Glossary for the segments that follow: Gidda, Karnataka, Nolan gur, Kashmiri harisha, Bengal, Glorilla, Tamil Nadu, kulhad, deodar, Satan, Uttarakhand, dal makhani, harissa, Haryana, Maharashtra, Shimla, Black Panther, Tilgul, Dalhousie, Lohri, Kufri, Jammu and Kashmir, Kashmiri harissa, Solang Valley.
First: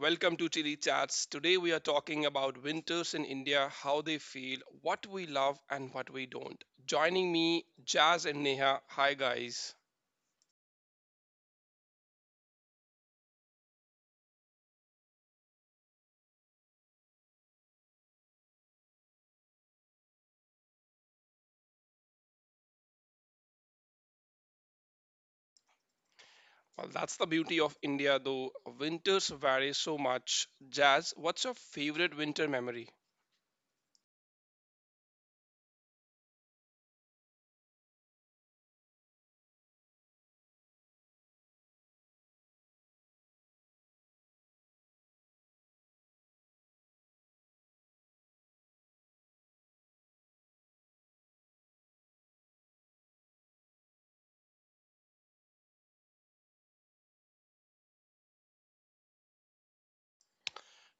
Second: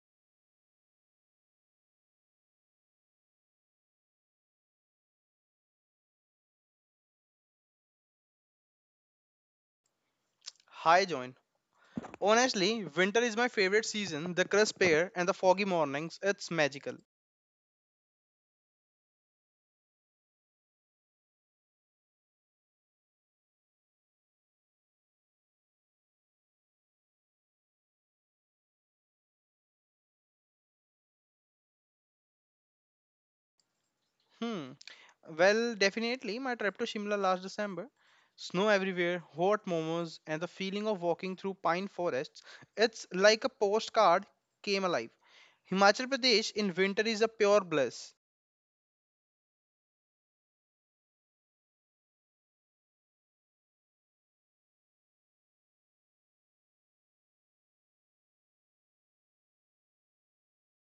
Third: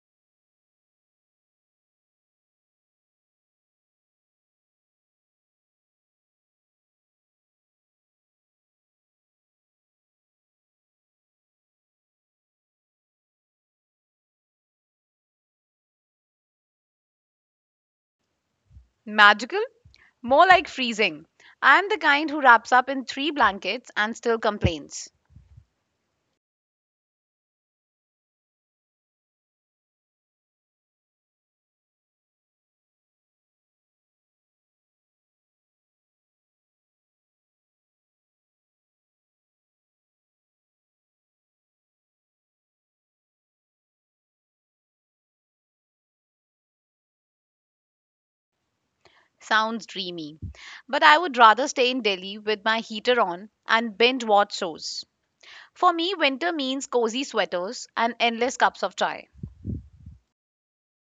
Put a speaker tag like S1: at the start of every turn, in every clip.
S1: Welcome to Chili Chats. Today, we are talking about winters in India, how they feel, what we love, and what we don't. Joining me, Jazz and Neha. Hi, guys.
S2: Hi, Join. Honestly, winter is my favorite season. The crisp air and the foggy mornings, it's magical.
S3: Magical? More like freezing. I'm the kind who wraps up in three blankets and still complains.
S1: Well, that's the beauty of India, though. Winters vary so much. Jazz, what's your favorite winter memory?
S2: Hmm. Well, definitely my trip to Shimla last December. Snow everywhere, hot momos, and the feeling of walking through pine forests. It's like a postcard came alive. Himachal Pradesh in winter is a pure bliss.
S3: Sounds dreamy. But I would rather stay in Delhi with my heater on and binge watch shows. For me, winter means cozy sweaters and endless cups of chai.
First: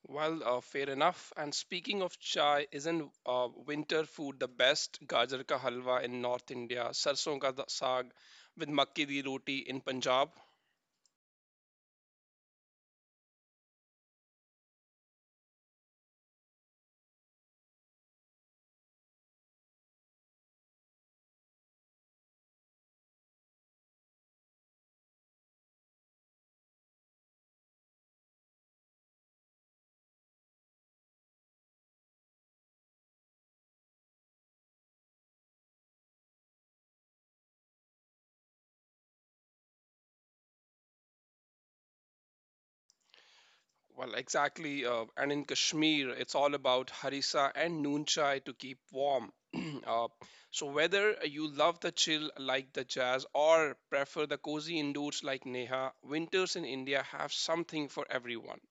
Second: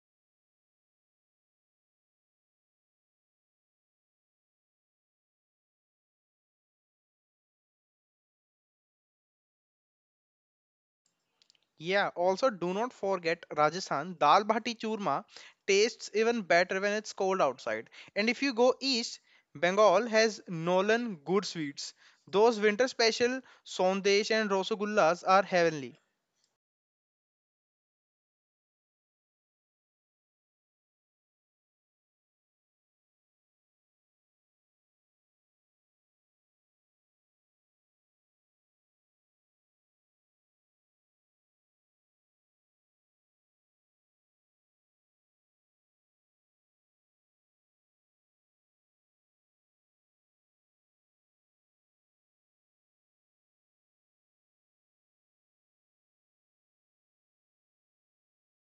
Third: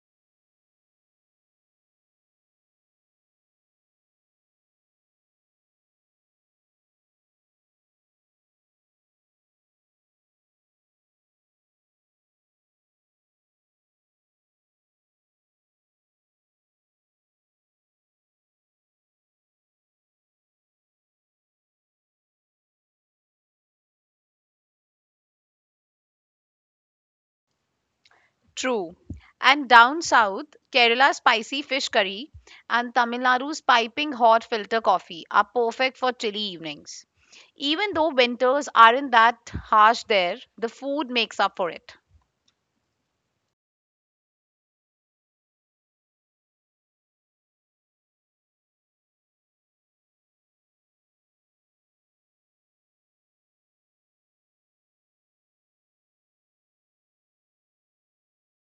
S1: Well, fair enough. And speaking of chai, isn't winter food the best? Gajar ka halwa in North India, saag with makki di roti in Punjab.
S2: Yeah, also do not forget Rajasthan dal bhati churma tastes even better when it's cold outside. And if you go east, Bengal has Nolan good sweets. Those winter special sondesh and Rosogullas are heavenly.
S3: True. And down south, Kerala's spicy fish curry and Tamil Nadu's piping hot filter coffee are perfect for chilly evenings. Even though winters aren't that harsh there, the food makes up for it.
S1: Well, exactly. And in Kashmir, it's all about harissa and noon chai to keep warm. uh, so, whether you love the chill like the jazz or prefer the cozy indoors like Neha, winters in India have something for everyone.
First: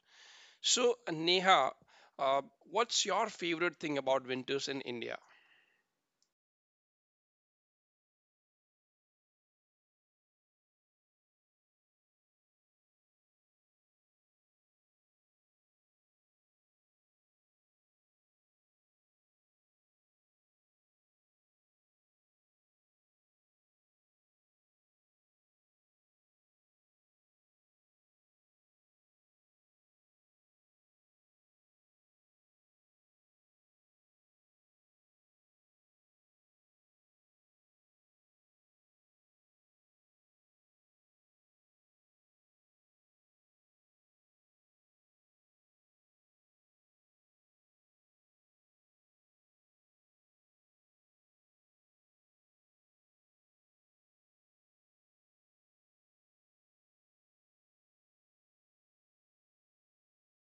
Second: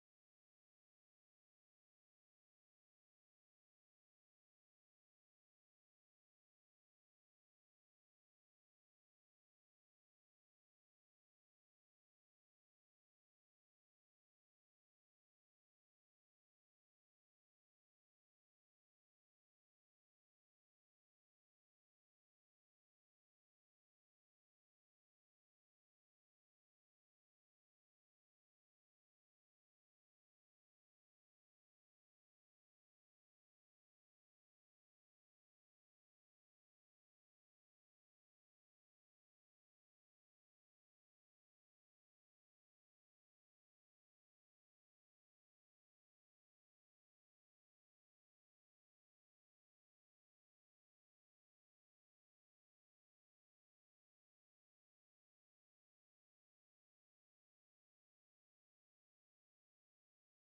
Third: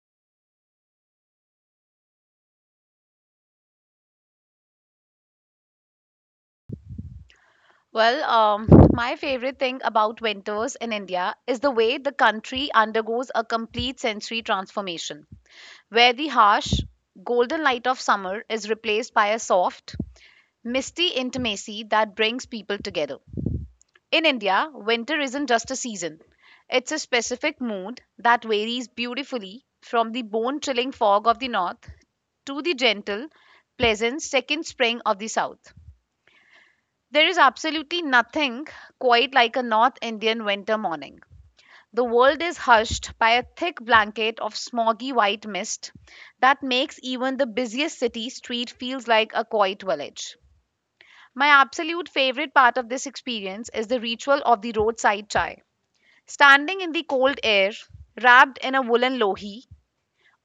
S1: So, Neha, what's your favorite thing about winters in India?
S3: Well, my favorite thing about winters in India is the way the country undergoes a complete sensory transformation, where the harsh, golden light of summer is replaced by a soft, misty intimacy that brings people together. In India, winter isn't just a season, it's a specific mood that varies beautifully from the bone chilling fog of the north to the gentle, pleasant second spring of the south. There is absolutely nothing quite like a North Indian winter morning. The world is hushed by a thick blanket of smoggy white mist that makes even the busiest city street feels like a quiet village. My absolute favorite part of this experience is the ritual of the roadside chai. Standing in the cold air, wrapped in a woolen lohi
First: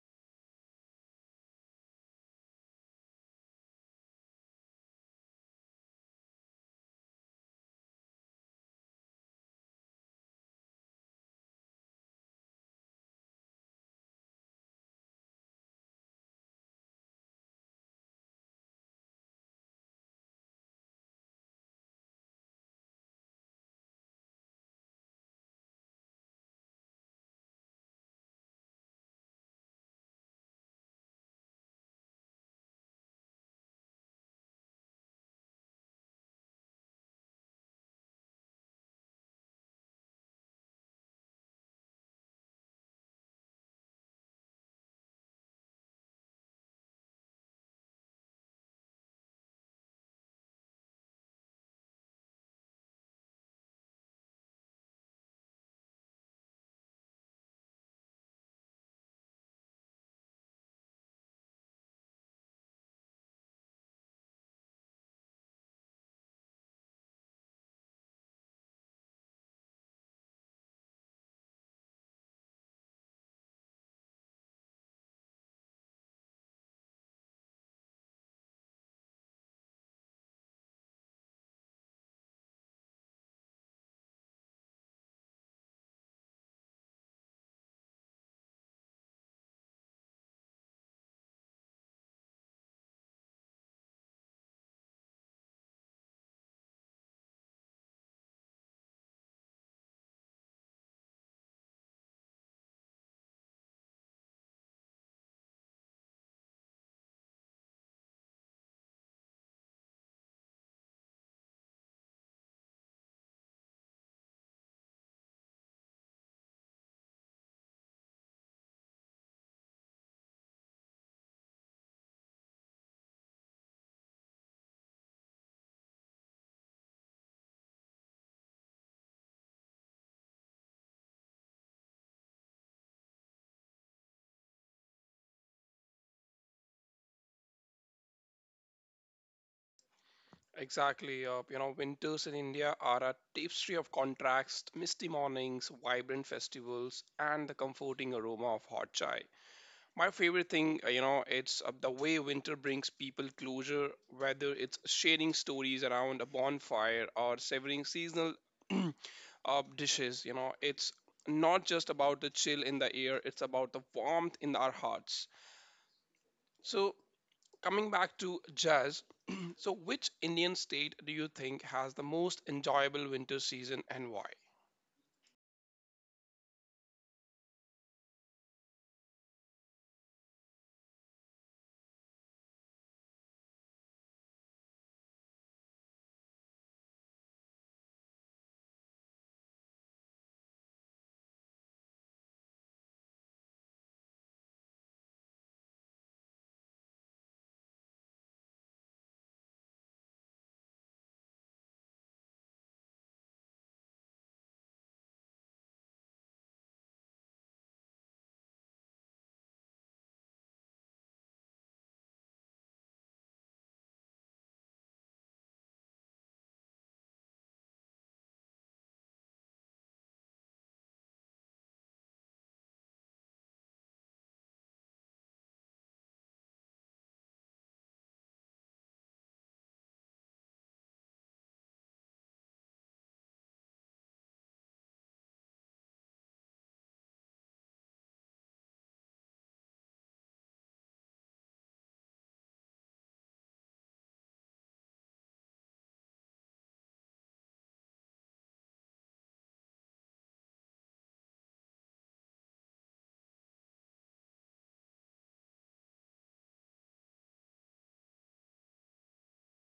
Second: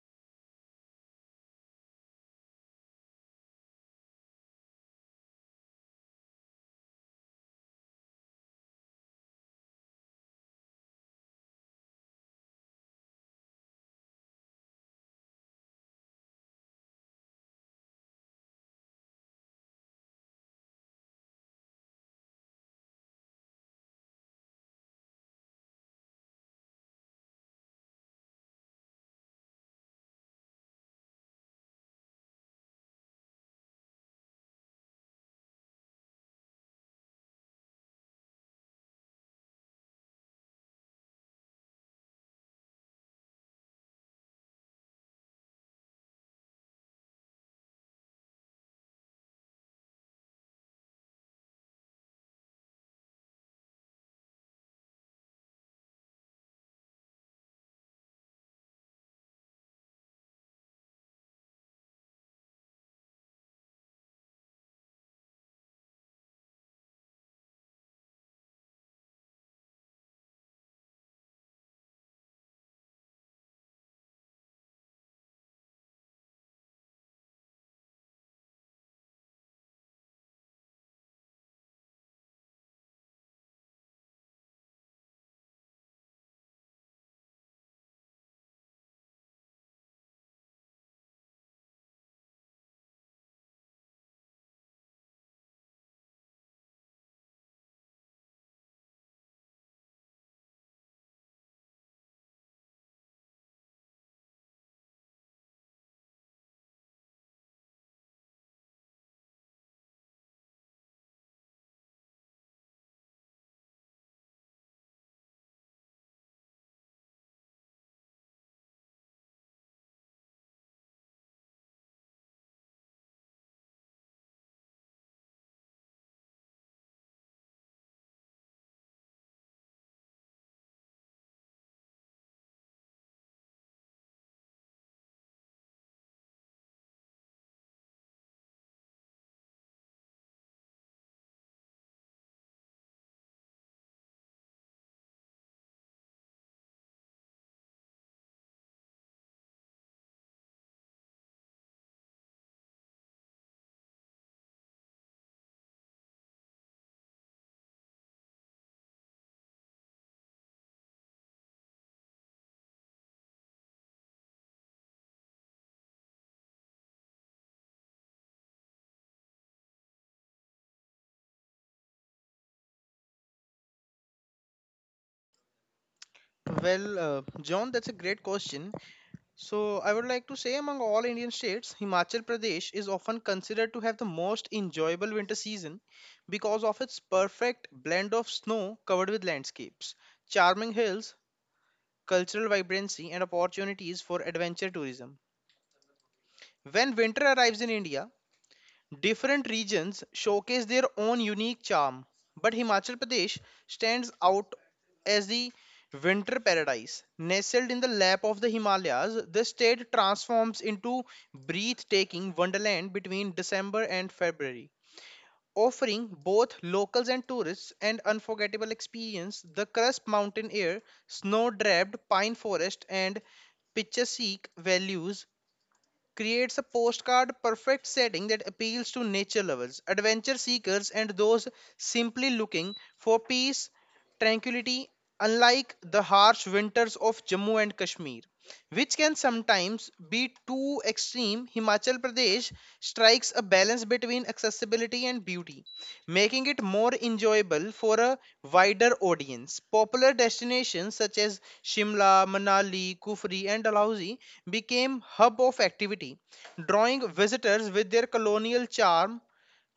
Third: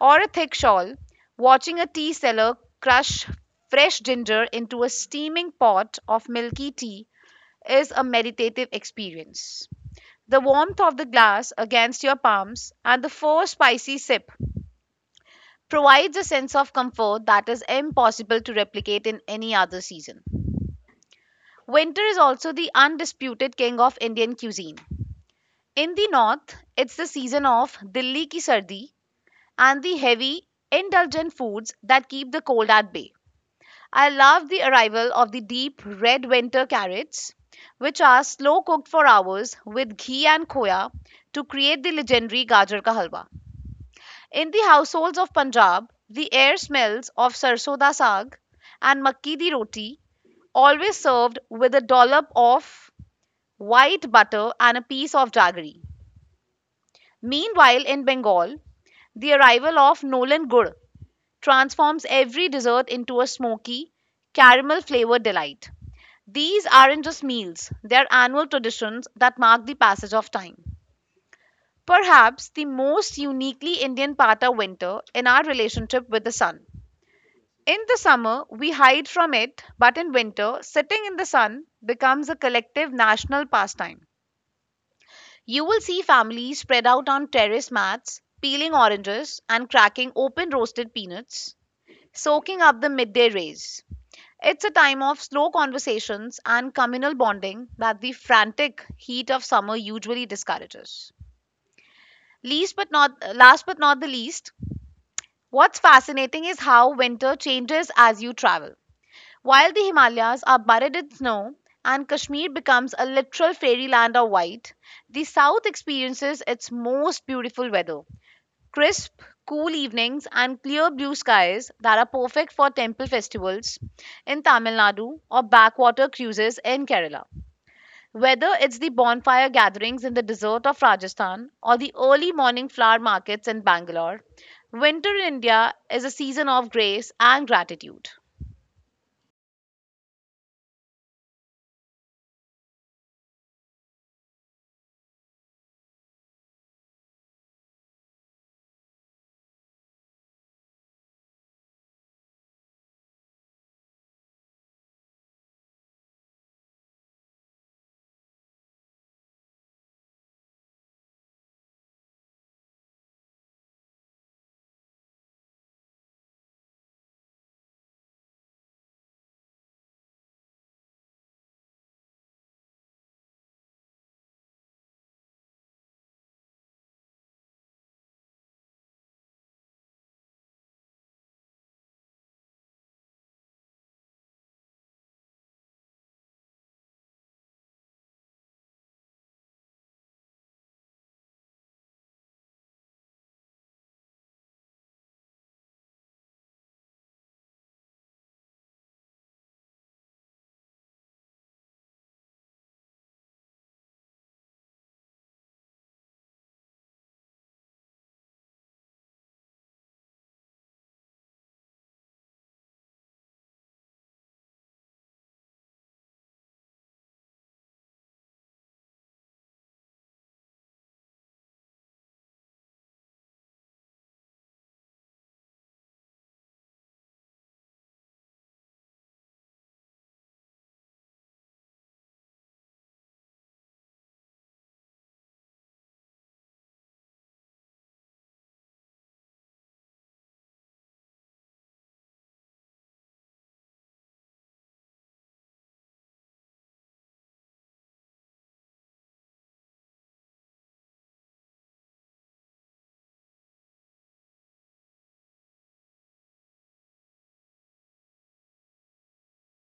S3: or a thick shawl, watching a tea seller crush fresh ginger into a steaming pot of milky tea is a meditative experience. The warmth of the glass against your palms and the four spicy sip provides a sense of comfort that is impossible to replicate in any other season. Winter is also the undisputed king of Indian cuisine. In the north, it's the season of Dilli ki sardi and the heavy, indulgent foods that keep the cold at bay. I love the arrival of the deep red winter carrots, which are slow cooked for hours with ghee and khoya to create the legendary Gajar ka halwa. In the households of Punjab, the air smells of sarson da saag and makki di roti, always served with a dollop of white butter and a piece of jaggery. Meanwhile, in Bengal, the arrival of Nolan gur transforms every dessert into a smoky, caramel flavored delight. These aren't just meals, they're annual traditions that mark the passage of time. Perhaps the most uniquely Indian part of winter in our relationship with the sun. In the summer, we hide from it, but in winter, sitting in the sun becomes a collective national pastime. You will see families spread out on terrace mats, peeling oranges and cracking open roasted peanuts, soaking up the midday rays. It's a time of slow conversations and communal bonding that the frantic heat of summer usually discourages. Least but not last but not the least, what's fascinating is how winter changes as you travel. While the Himalayas are buried in snow and Kashmir becomes a literal fairyland of white, the south experiences its most beautiful weather. Crisp, cool evenings and clear blue skies that are perfect for temple festivals in Tamil Nadu or backwater cruises in Kerala. Whether it's the bonfire gatherings in the desert of Rajasthan or the early morning flower markets in Bangalore, winter in India is a season of grace and gratitude.
S1: Exactly. Winters in India are a tapestry of contrast, misty mornings, vibrant festivals, and the comforting aroma of hot chai. My favorite thing, you know, it's the way winter brings people closure, whether it's sharing stories around a bonfire or savoring seasonal uh, dishes. It's not just about the chill in the air, it's about the warmth in our hearts. So, coming back to jazz, so which Indian state do you think has the most enjoyable winter season and why?
S2: Well, John, that's a great question. So, I would like to say among all Indian states, Himachal Pradesh is often considered to have the most enjoyable winter season because of its perfect blend of snow covered with landscapes, charming hills, cultural vibrancy, and opportunities for adventure tourism. When winter arrives in India, different regions showcase their own unique charm, but Himachal Pradesh stands out as the winter paradise. Nestled in the lap of the Himalayas, the state transforms into breathtaking wonderland between December and February, offering both locals and tourists an unforgettable experience. The crisp mountain air, snow-draped pine forest, and picturesque values creates a postcard perfect setting that appeals to nature lovers, adventure seekers, and those simply looking for peace, tranquility, unlike the harsh winters of Jammu and Kashmir, which can sometimes be too extreme. Himachal Pradesh strikes a balance between accessibility and beauty, making it more enjoyable for a wider audience. Popular destinations such as Shimla, Manali, Kufri, and Dalhousie became hub of activity, drawing visitors with their colonial charm,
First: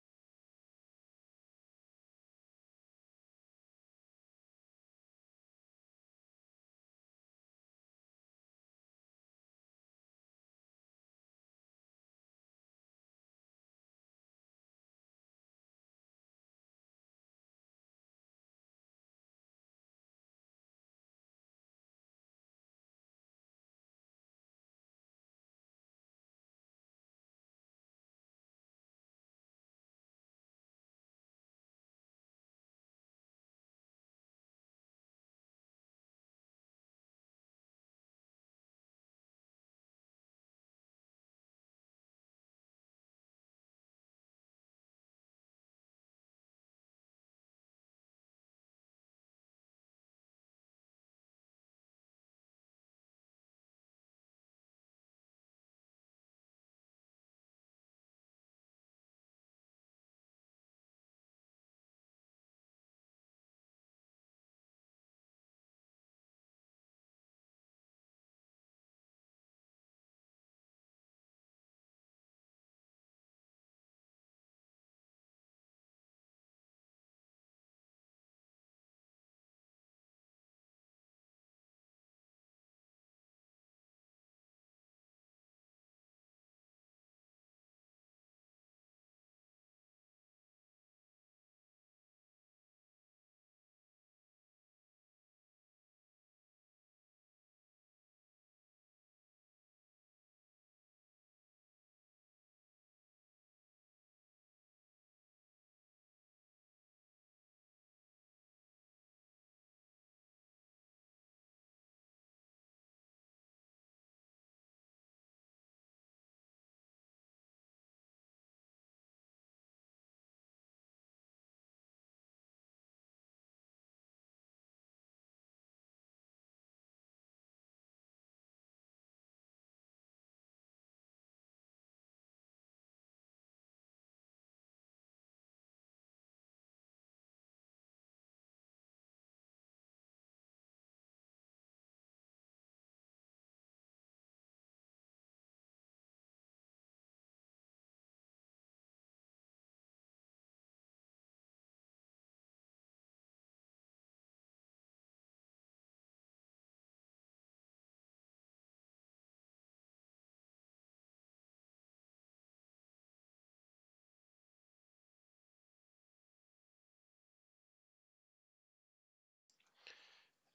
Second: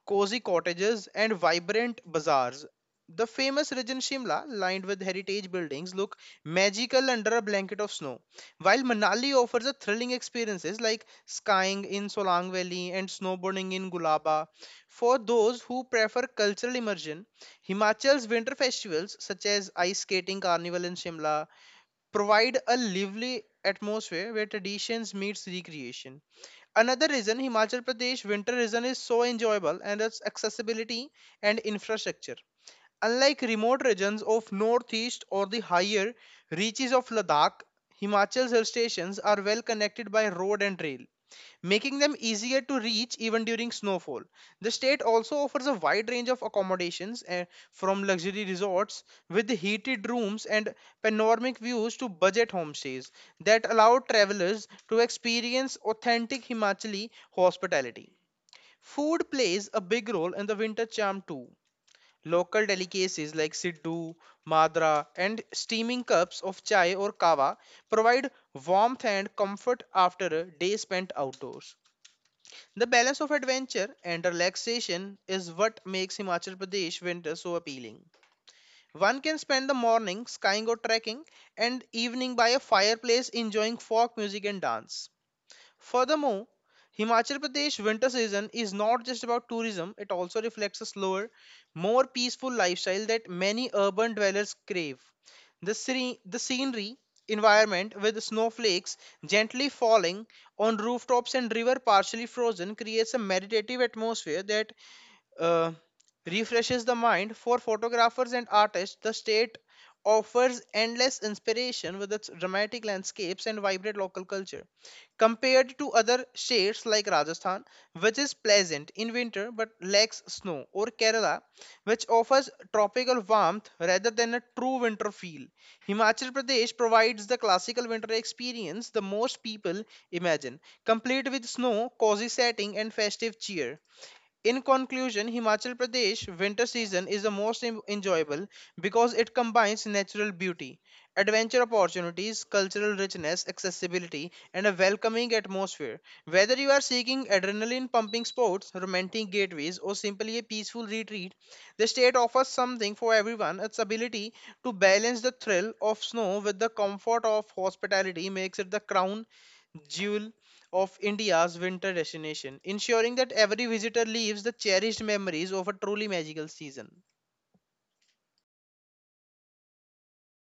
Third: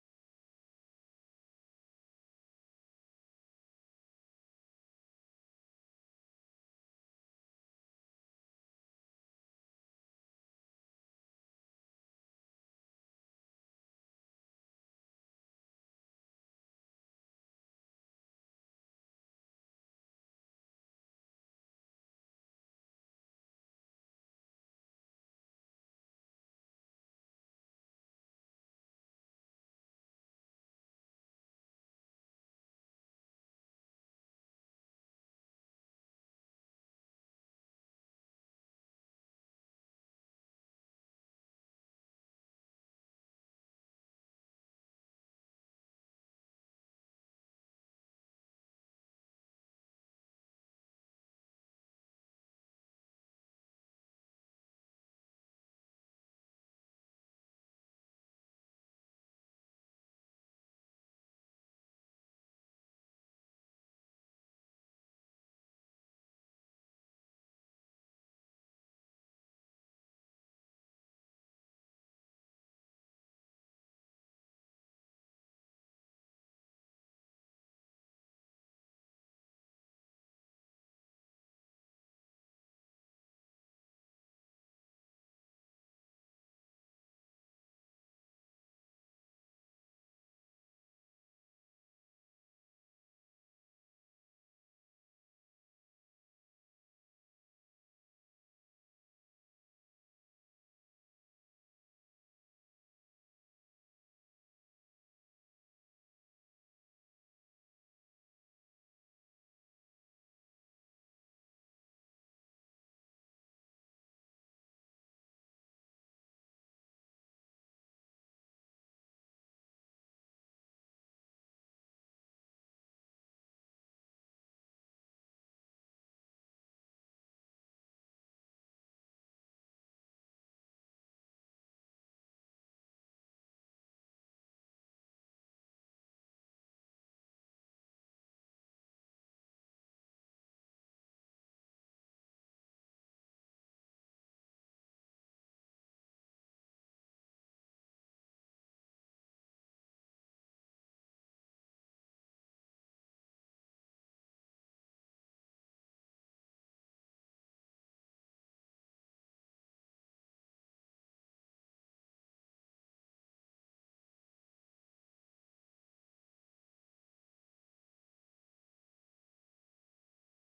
S2: cozy cottages, and vibrant bazaars. The famous region Shimla, lined with heritage buildings, look magical under a blanket of snow, while Manali offers a thrilling experiences like skiing in Solang Valley and snowboarding in Gulaba. For those who prefer cultural immersion, Himachal's winter festivals such as ice skating carnival in Shimla, provide a lively atmosphere where traditions meets recreation. Another reason Himachal Pradesh winter region is so enjoyable and its accessibility and infrastructure. Unlike remote regions of northeast or the higher reaches of Ladakh, Himachal's hill stations are well connected by road and rail, making them easier to reach even during snowfall. The state also offers a wide range of accommodations, from luxury resorts with heated rooms and panoramic views to budget homestays that allow travelers to experience authentic Himachali hospitality. Food plays a big role in the winter charm too. Local delicacies like siddhu, madra, and steaming cups of chai or kava provide warmth and comfort after a day spent outdoors. The balance of adventure and relaxation is what makes Himachal Pradesh winter so appealing. One can spend the morning skying or trekking and evening by a fireplace enjoying folk music and dance. Furthermore, Himachal Pradesh winter season is not just about tourism, it also reflects a slower, more peaceful lifestyle that many urban dwellers crave. The scenery environment with snowflakes gently falling on rooftops and river partially frozen creates a meditative atmosphere that uh, refreshes the mind. For photographers and artists, the state offers endless inspiration with its dramatic landscapes and vibrant local culture. Compared to other states like Rajasthan, which is pleasant in winter but lacks snow, or Kerala, which offers tropical warmth rather than a true winter feel. Himachal Pradesh provides the classical winter experience the most people imagine, complete with snow, cozy setting, and festive cheer. In conclusion, Himachal Pradesh winter season is the most enjoyable because it combines natural beauty, adventure opportunities, cultural richness, accessibility, and a welcoming atmosphere. Whether you are seeking adrenaline pumping sports, romantic gateways, or simply a peaceful retreat, the state offers something for everyone. Its ability to balance the thrill of snow with the comfort of hospitality makes it the crown jewel of India's winter destination, ensuring that every visitor leaves the cherished memories of a truly magical season.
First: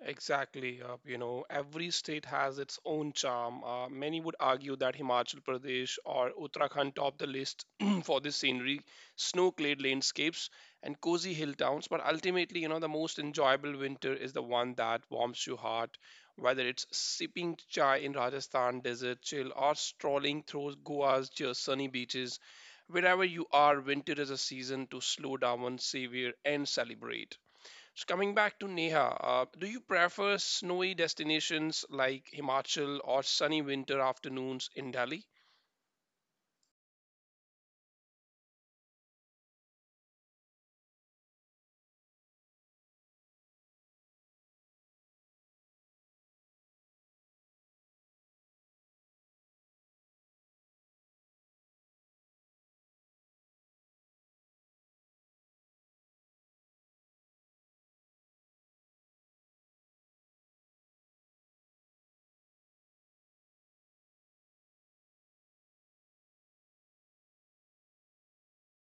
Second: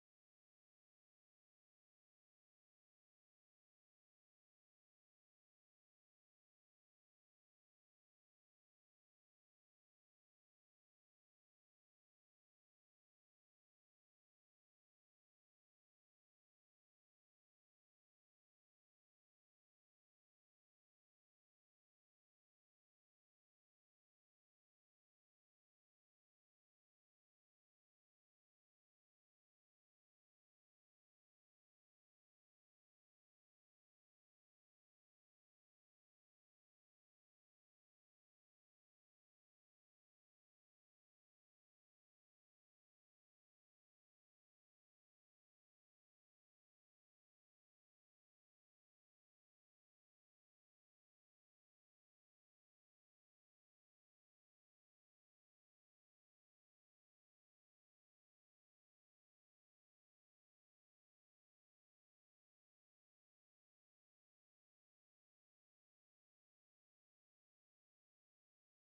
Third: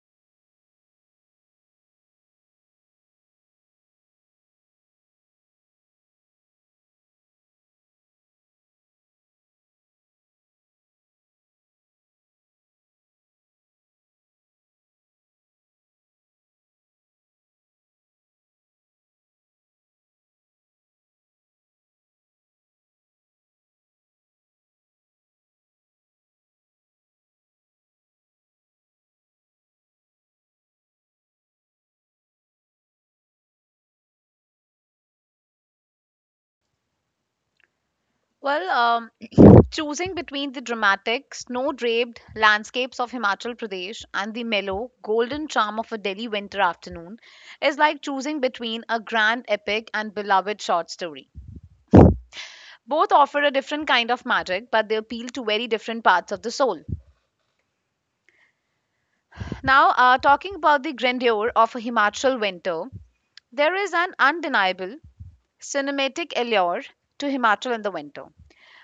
S1: Exactly. Every state has its own charm. Many would argue that Himachal Pradesh or Uttarakhand top the list for the scenery, snow-clad landscapes, and cozy hill towns. But ultimately, the most enjoyable winter is the one that warms your heart. Whether it's sipping chai in Rajasthan desert chill or strolling through sunny beaches, wherever you are, winter is a season to slow down, savor, and celebrate. So coming back to Neha, do you prefer snowy destinations like Himachal or sunny winter afternoons in Delhi?
S3: Well, choosing between the dramatic, snow draped landscapes of Himachal Pradesh and the mellow, golden charm of a Delhi winter afternoon is like choosing between a grand epic and beloved short story. Both offer a different kind of magic, but they appeal to very different parts of the soul. Now, talking about the grandeur of a Himachal winter, there is an undeniable cinematic allure to Himachal in the winter.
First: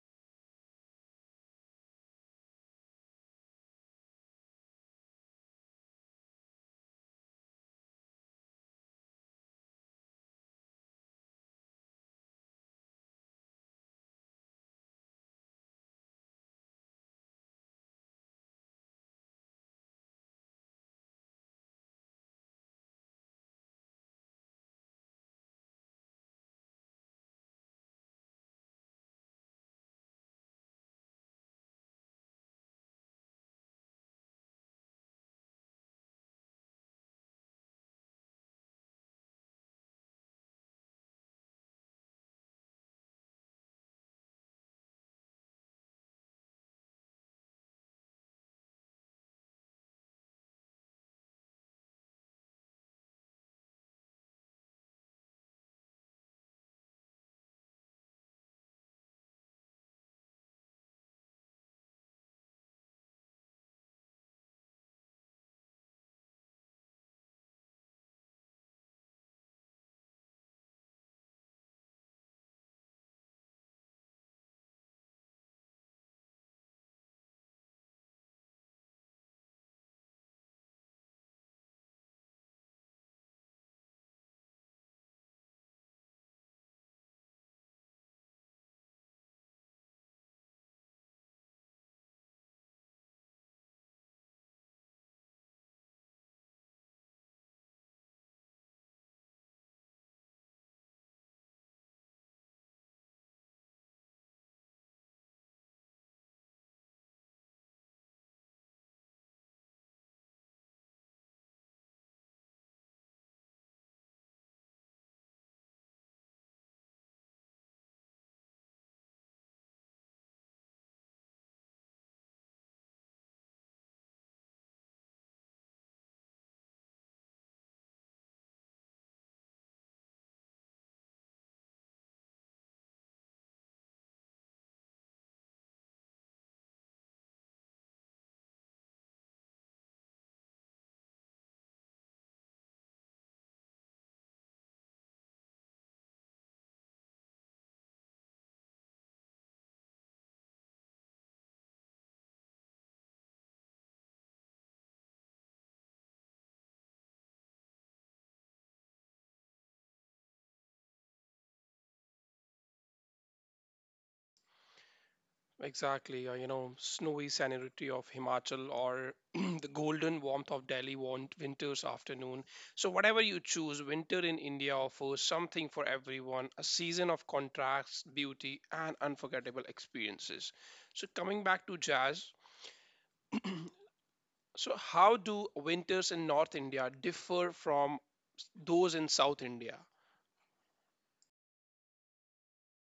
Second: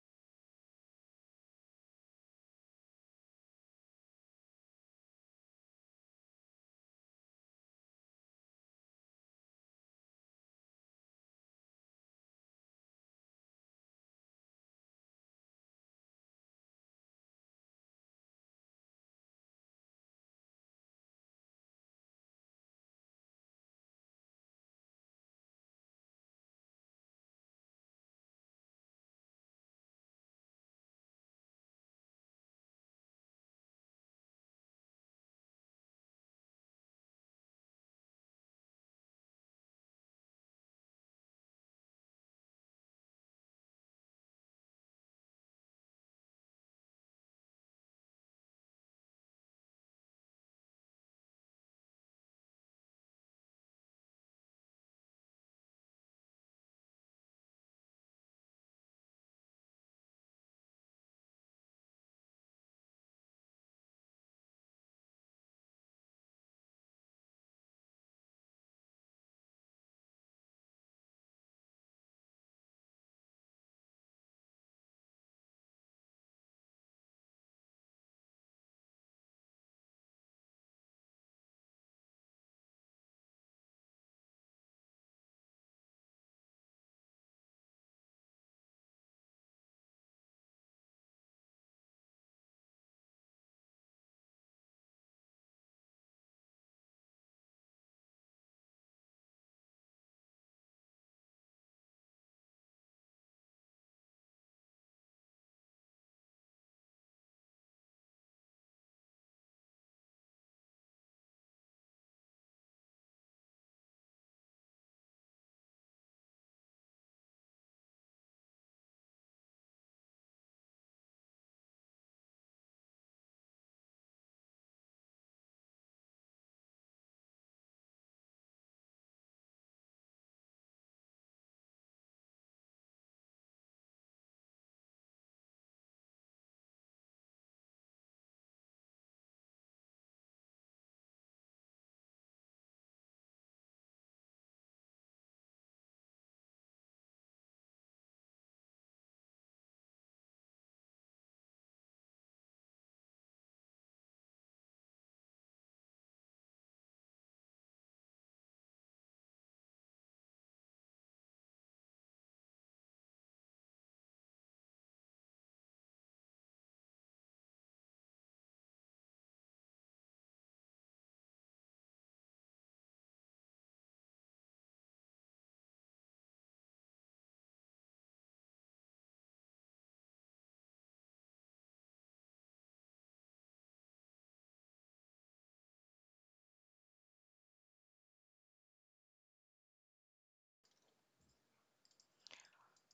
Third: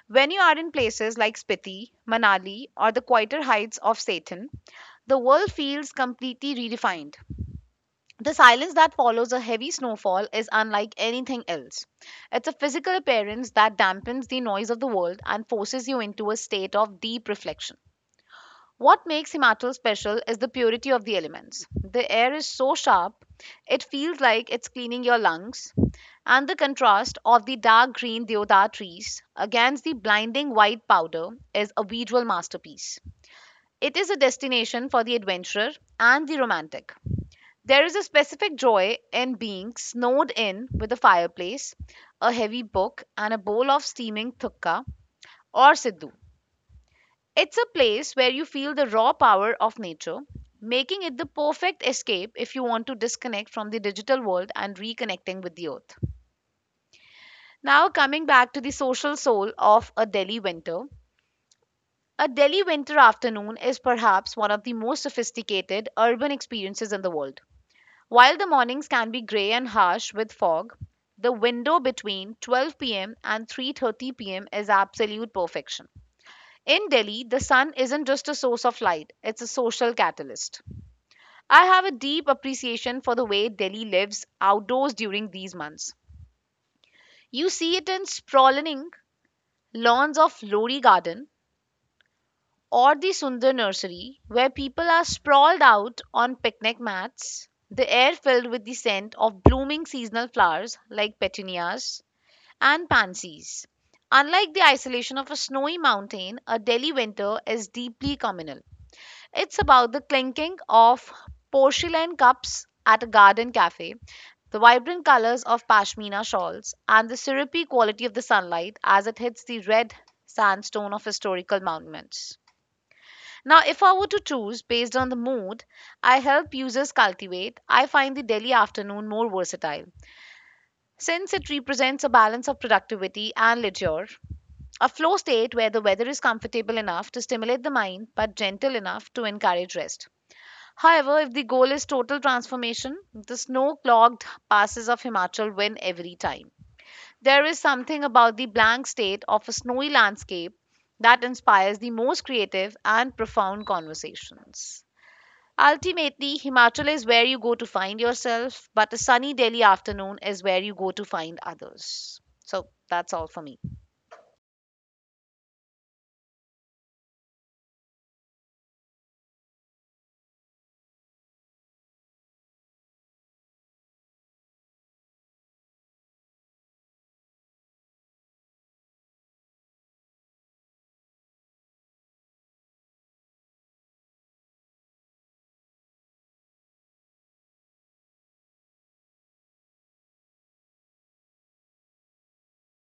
S3: When you are in places like Spiti, Manali, or the quieter heights of Satan, the world feels completely redefined. The silence that follows a heavy snowfall is unlike anything else. It's a physical appearance that dampens the noise of the world and forces you into a state of deep reflection. What makes Himachal special is the purity of the elements. The air is so sharp, it feels like it's cleaning your lungs, and the contrast of the dark green deodar trees against the blinding white powder is a visual masterpiece. It is a destination for the adventurer and the romantic. There is a specific joy in being snowed in with a fireplace, a heavy book, and a bowl of steaming thukka or siddhu. It's a place where you feel the raw power of nature, making it the perfect escape if you want to disconnect from the digital world and reconnecting with the earth. Now, coming back to the social soul of a Delhi winter. A Delhi winter afternoon is perhaps one of the most sophisticated urban experiences in the world. While the mornings can be grey and harsh with fog, the window between 12 p.m. and 3:30 p.m. is absolute perfection. In Delhi, the sun isn't just a source of light, it's a social catalyst. I have a deep appreciation for the way Delhi lives outdoors during these months. You see it in sprawling lawns of Lori Garden or the Sundar Nursery, where people are sprawled out on picnic mats, the air filled with the scent of blooming seasonal flowers like petunias and pansies. Unlike the isolation of a snowy mountain, a Delhi winter is deeply communal. It's about the clinking of porcelain cups at a garden cafe, the vibrant colors of pashmina shawls, and the syrupy quality of the sunlight as it hits the red sandstone of historical monuments. Now, if I were to choose based on the mood I help users cultivate, I find the Delhi afternoon more versatile. Since it represents a balance of productivity and leisure, a flow state where the weather is comfortable enough to stimulate the mind but gentle enough to encourage rest. However, if the goal is total transformation, the snow clogged passes of Himachal win every time. There is something about the blank state of a snowy landscape that inspires the most creative and profound conversations. Ultimately, Himachal is where you go to find yourself, but a sunny Delhi afternoon is where you go to find others. So that's all for me.
S1: Exactly. Snowy scenery of Himachal or the golden warmth of Delhi want winter's afternoon. So whatever you choose, winter in India offers something for everyone, a season of contrasts, beauty, and unforgettable experiences. So coming back to jazz, so how do winters in North India differ from those in South India?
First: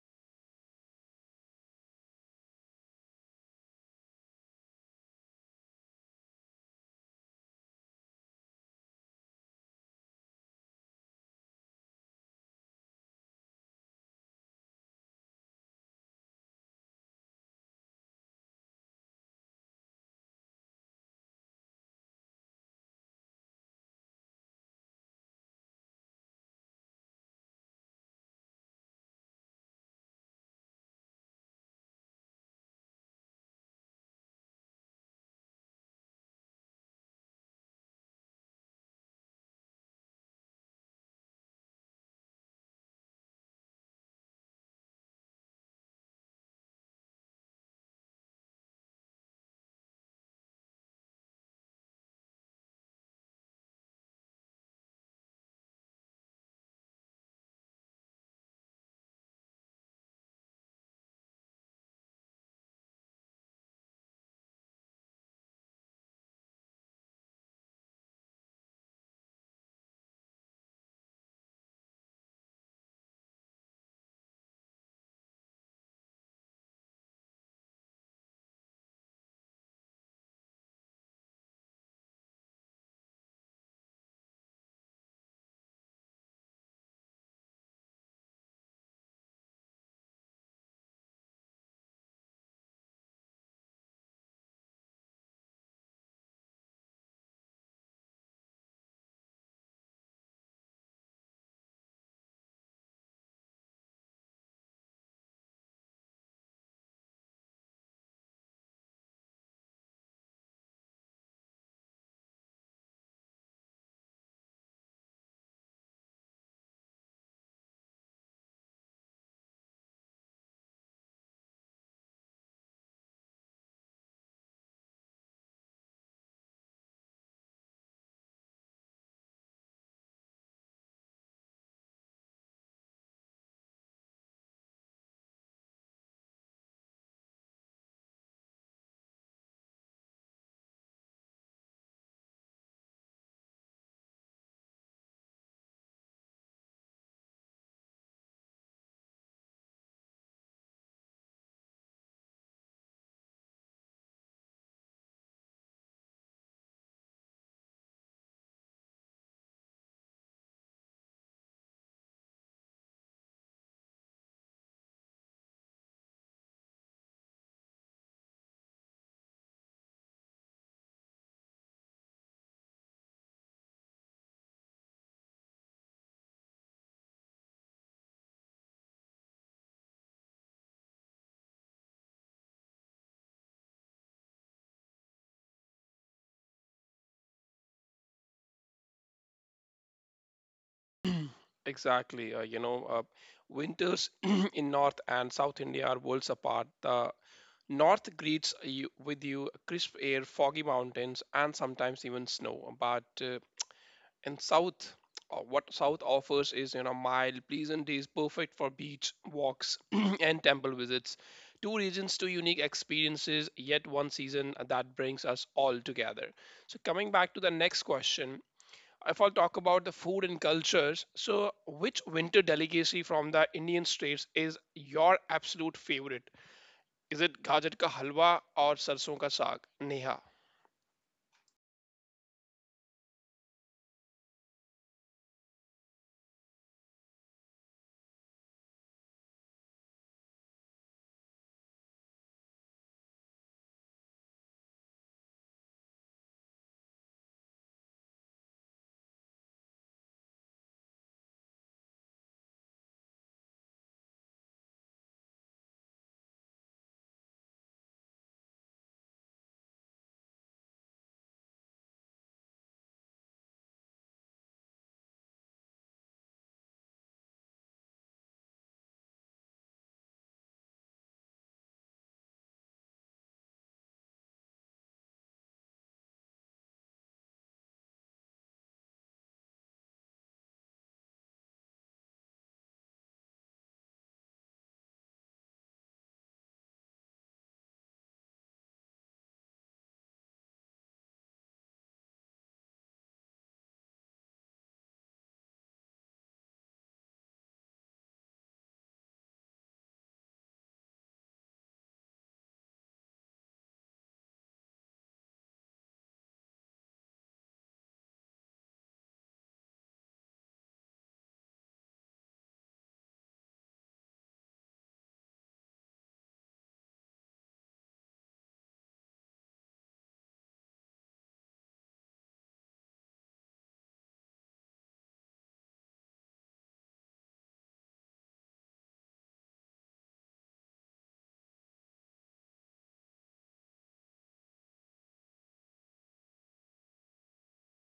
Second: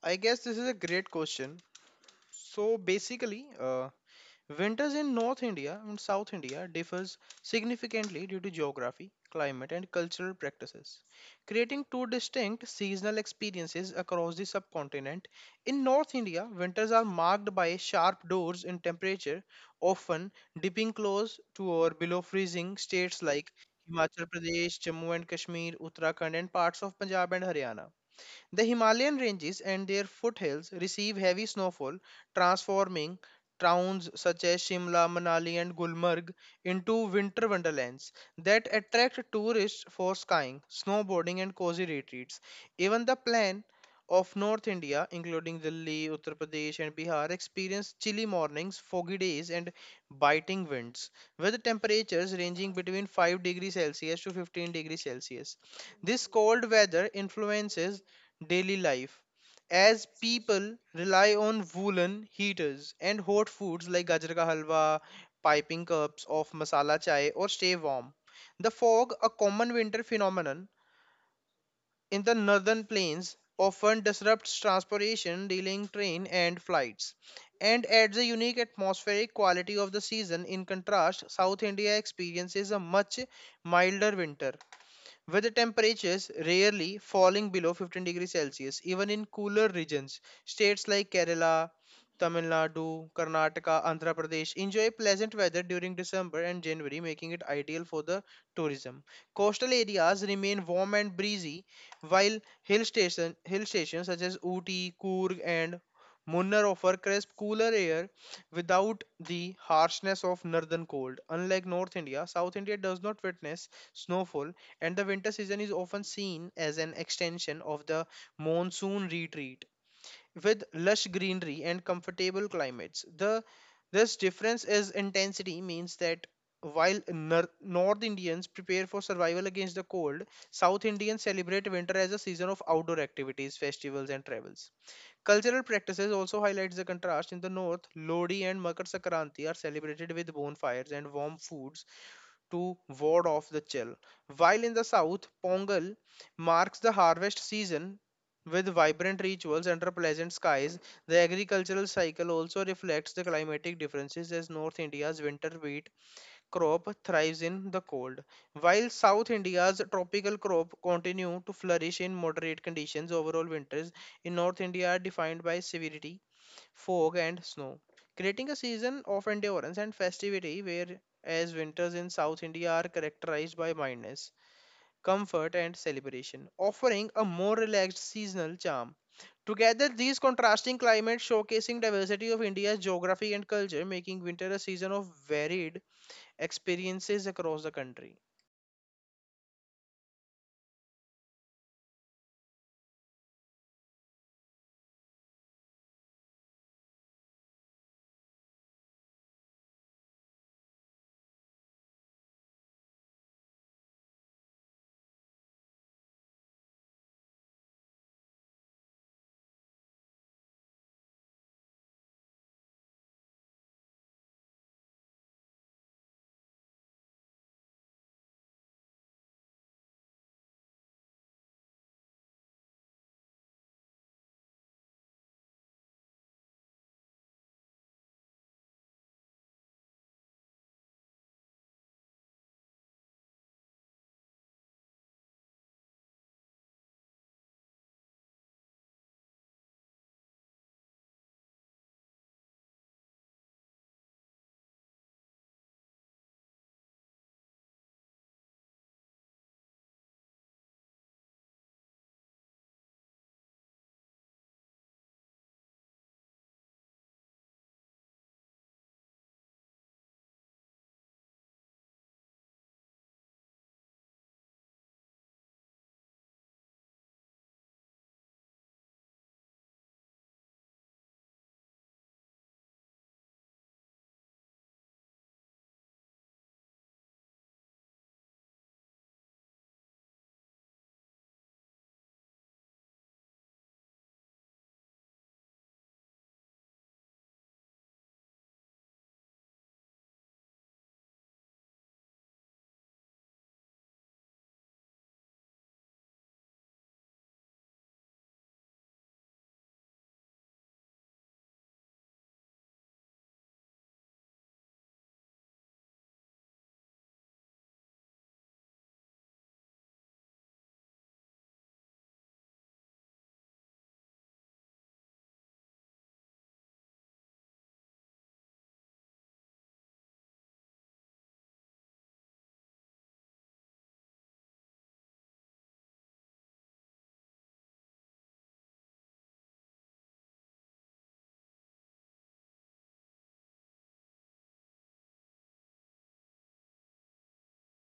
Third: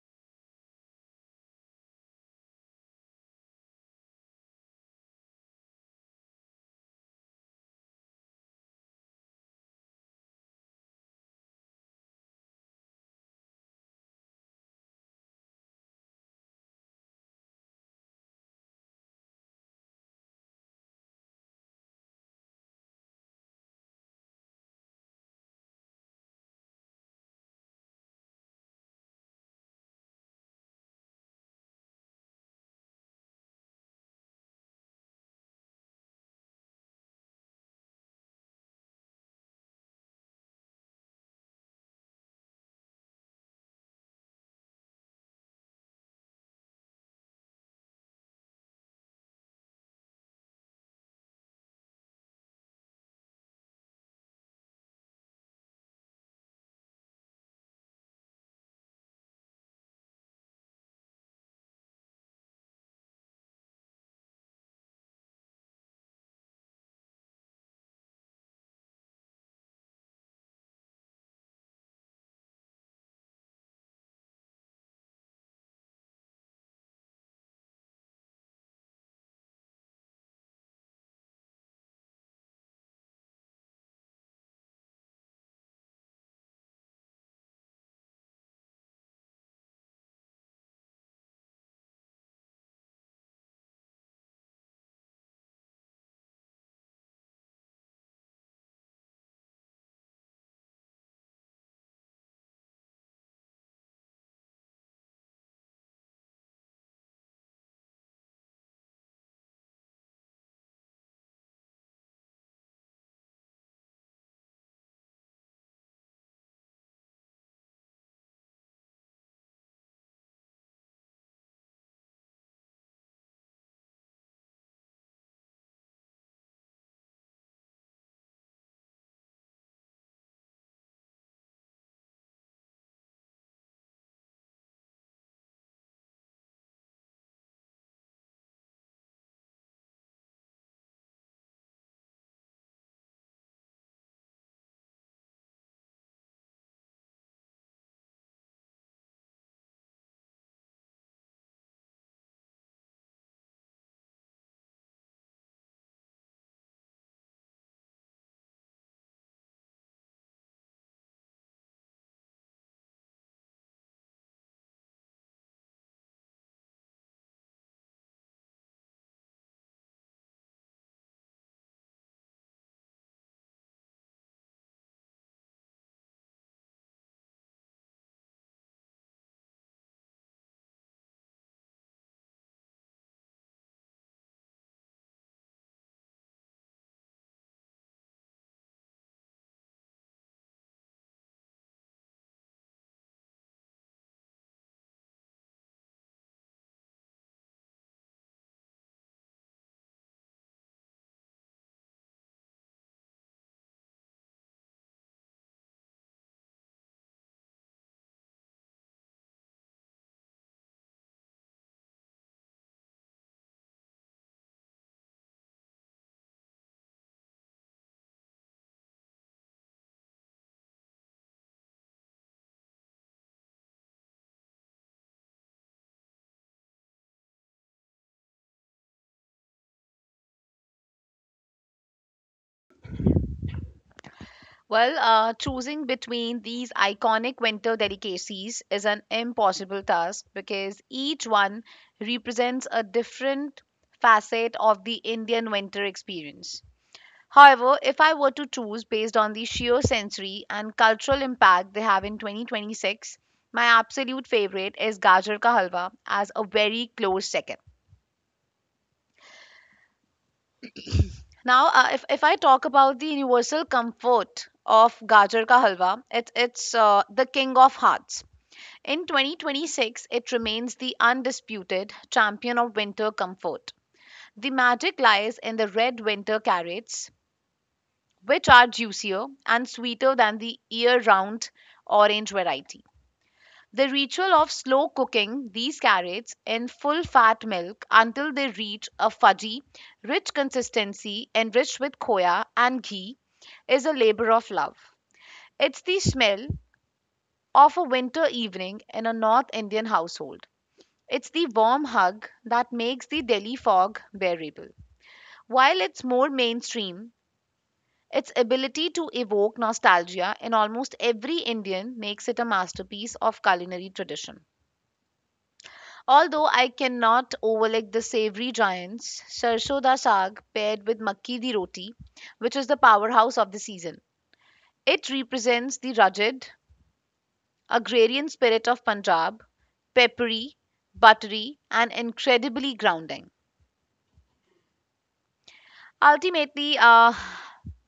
S2: I guess this is a great question. So basically, winters in North India and South India differs significantly due to geography, climate and cultural practices, creating two distinct seasonal experiences across the subcontinent. In North India, winters are marked by sharp doors in temperature, often dipping close to or below freezing states like Himachal Pradesh, Jammu and Kashmir, Uttarakhand and parts of Punjab and Haryana. The Himalayan ranges and their foothills receive heavy snowfall, transforming towns such as Shimla, Manali, and Gulmarg into winter wonderlands that attract tourists for skiing, snowboarding, and cozy retreats. Even the plain of North India, including Delhi, Uttar Pradesh, and Bihar, experience chilly mornings, foggy days, and biting winds, with temperatures ranging between 5 degrees Celsius to 15 degrees Celsius. This cold weather influences daily life as people rely on woolen heaters and hot foods like gajar ka halwa, piping cups of masala chai or stay warm. The fog, a common winter phenomenon in the northern plains, often disrupts transportation, delaying train and flights, and adds a unique atmospheric quality of the season. In contrast, South India experiences a much milder winter with the temperatures rarely falling below 15 degrees Celsius, even in cooler regions. States like Kerala, Tamil Nadu, Karnataka, Andhra Pradesh enjoy pleasant weather during December and January, making it ideal for the tourism. Coastal areas remain warm and breezy, while hill stations such as Ooty, Coorg, and Munnar offer crisp, cooler air without the harshness of northern cold. Unlike North India, South India does not witness snowfall and the winter season is often seen as an extension of the monsoon retreat with lush greenery and comfortable climates. The this difference is intensity means that while north Indians prepare for survival against the cold, south Indians celebrate winter as a season of outdoor activities, festivals and travels. Cultural practices also highlights the contrast. In the north, Lodi and Makar Sankranti are celebrated with bonfires and warm foods to ward off the chill. While in the south, Pongal marks the harvest season with vibrant rituals under pleasant skies. The agricultural cycle also reflects the climatic differences as North India's winter wheat crop thrives in the cold, while South India's tropical crop continue to flourish in moderate conditions. Overall winters in North India are defined by severity, fog, and snow, creating a season of endurance and festivity, whereas winters in South India are characterized by mildness, comfort, and celebration, offering a more relaxed seasonal charm. Together, these contrasting climates showcasing diversity of India's geography and culture, making winter a season of varied experiences across the country.
S1: Exactly. Winters in North and South India are worlds apart. The North greets you with you crisp air, foggy mountains, and sometimes even snow. But in South, what South offers is, mild, pleasant days, perfect for beach walks and temple visits. Two regions, two unique experiences, yet one season that brings us all together. So, coming back to the next question. If I'll talk about the food and cultures, so which winter delicacy from the Indian states is your absolute favorite? Is it gajar ka halwa or sarson ka saag? Neha.
S3: Well, choosing between these iconic winter delicacies is an impossible task because each one represents a different facet of the Indian winter experience. However, if I were to choose based on the sheer sensory and cultural impact they have in 2026, my absolute favorite is Gajar Ka Halwa as a very close second. Now, if I talk about the universal comfort of Gajar Ka Halwa, it's the king of hearts. In 2026, it remains the undisputed champion of winter comfort. The magic lies in the red winter carrots, which are juicier and sweeter than the year round orange variety. The ritual of slow cooking these carrots in full fat milk until they reach a fudgy, rich consistency enriched with khoya and ghee is a labor of love. It's the smell of a winter evening in a North Indian household. It's the warm hug that makes the Delhi fog bearable. While it's more mainstream, its ability to evoke nostalgia in almost every Indian makes it a masterpiece of culinary tradition. Although I cannot overlook the savory giants, sarson da saag paired with makki di roti, which is the powerhouse of the season. It represents the rugged, agrarian spirit of Punjab, peppery, buttery, and incredibly grounding. Ultimately,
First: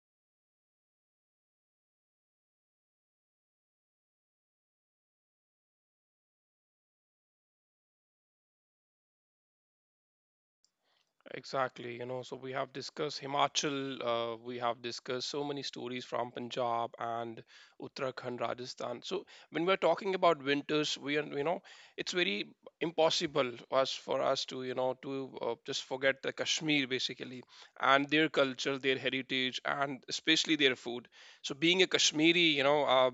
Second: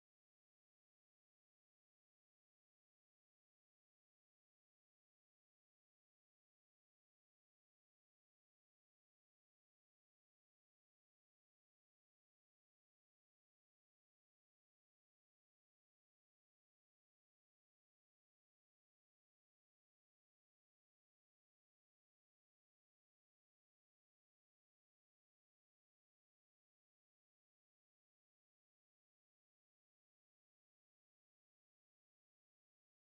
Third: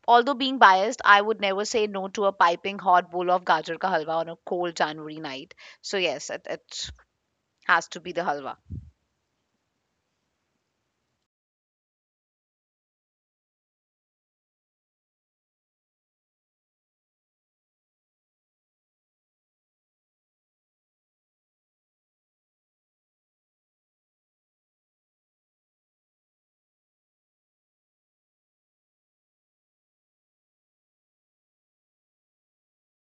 S3: although being biased, I would never say no to a piping hot bowl of gajar ka halwa on a cold January night. So yes, it has to be the halwa.
S1: Exactly, so we have discussed Himachal, we have discussed so many stories from Punjab and Uttarakhand, Rajasthan. So when we're talking about winters, we are, you know, it's very impossible us for us to, just forget the Kashmir basically and their culture, their heritage, and especially their food. So being a Kashmiri,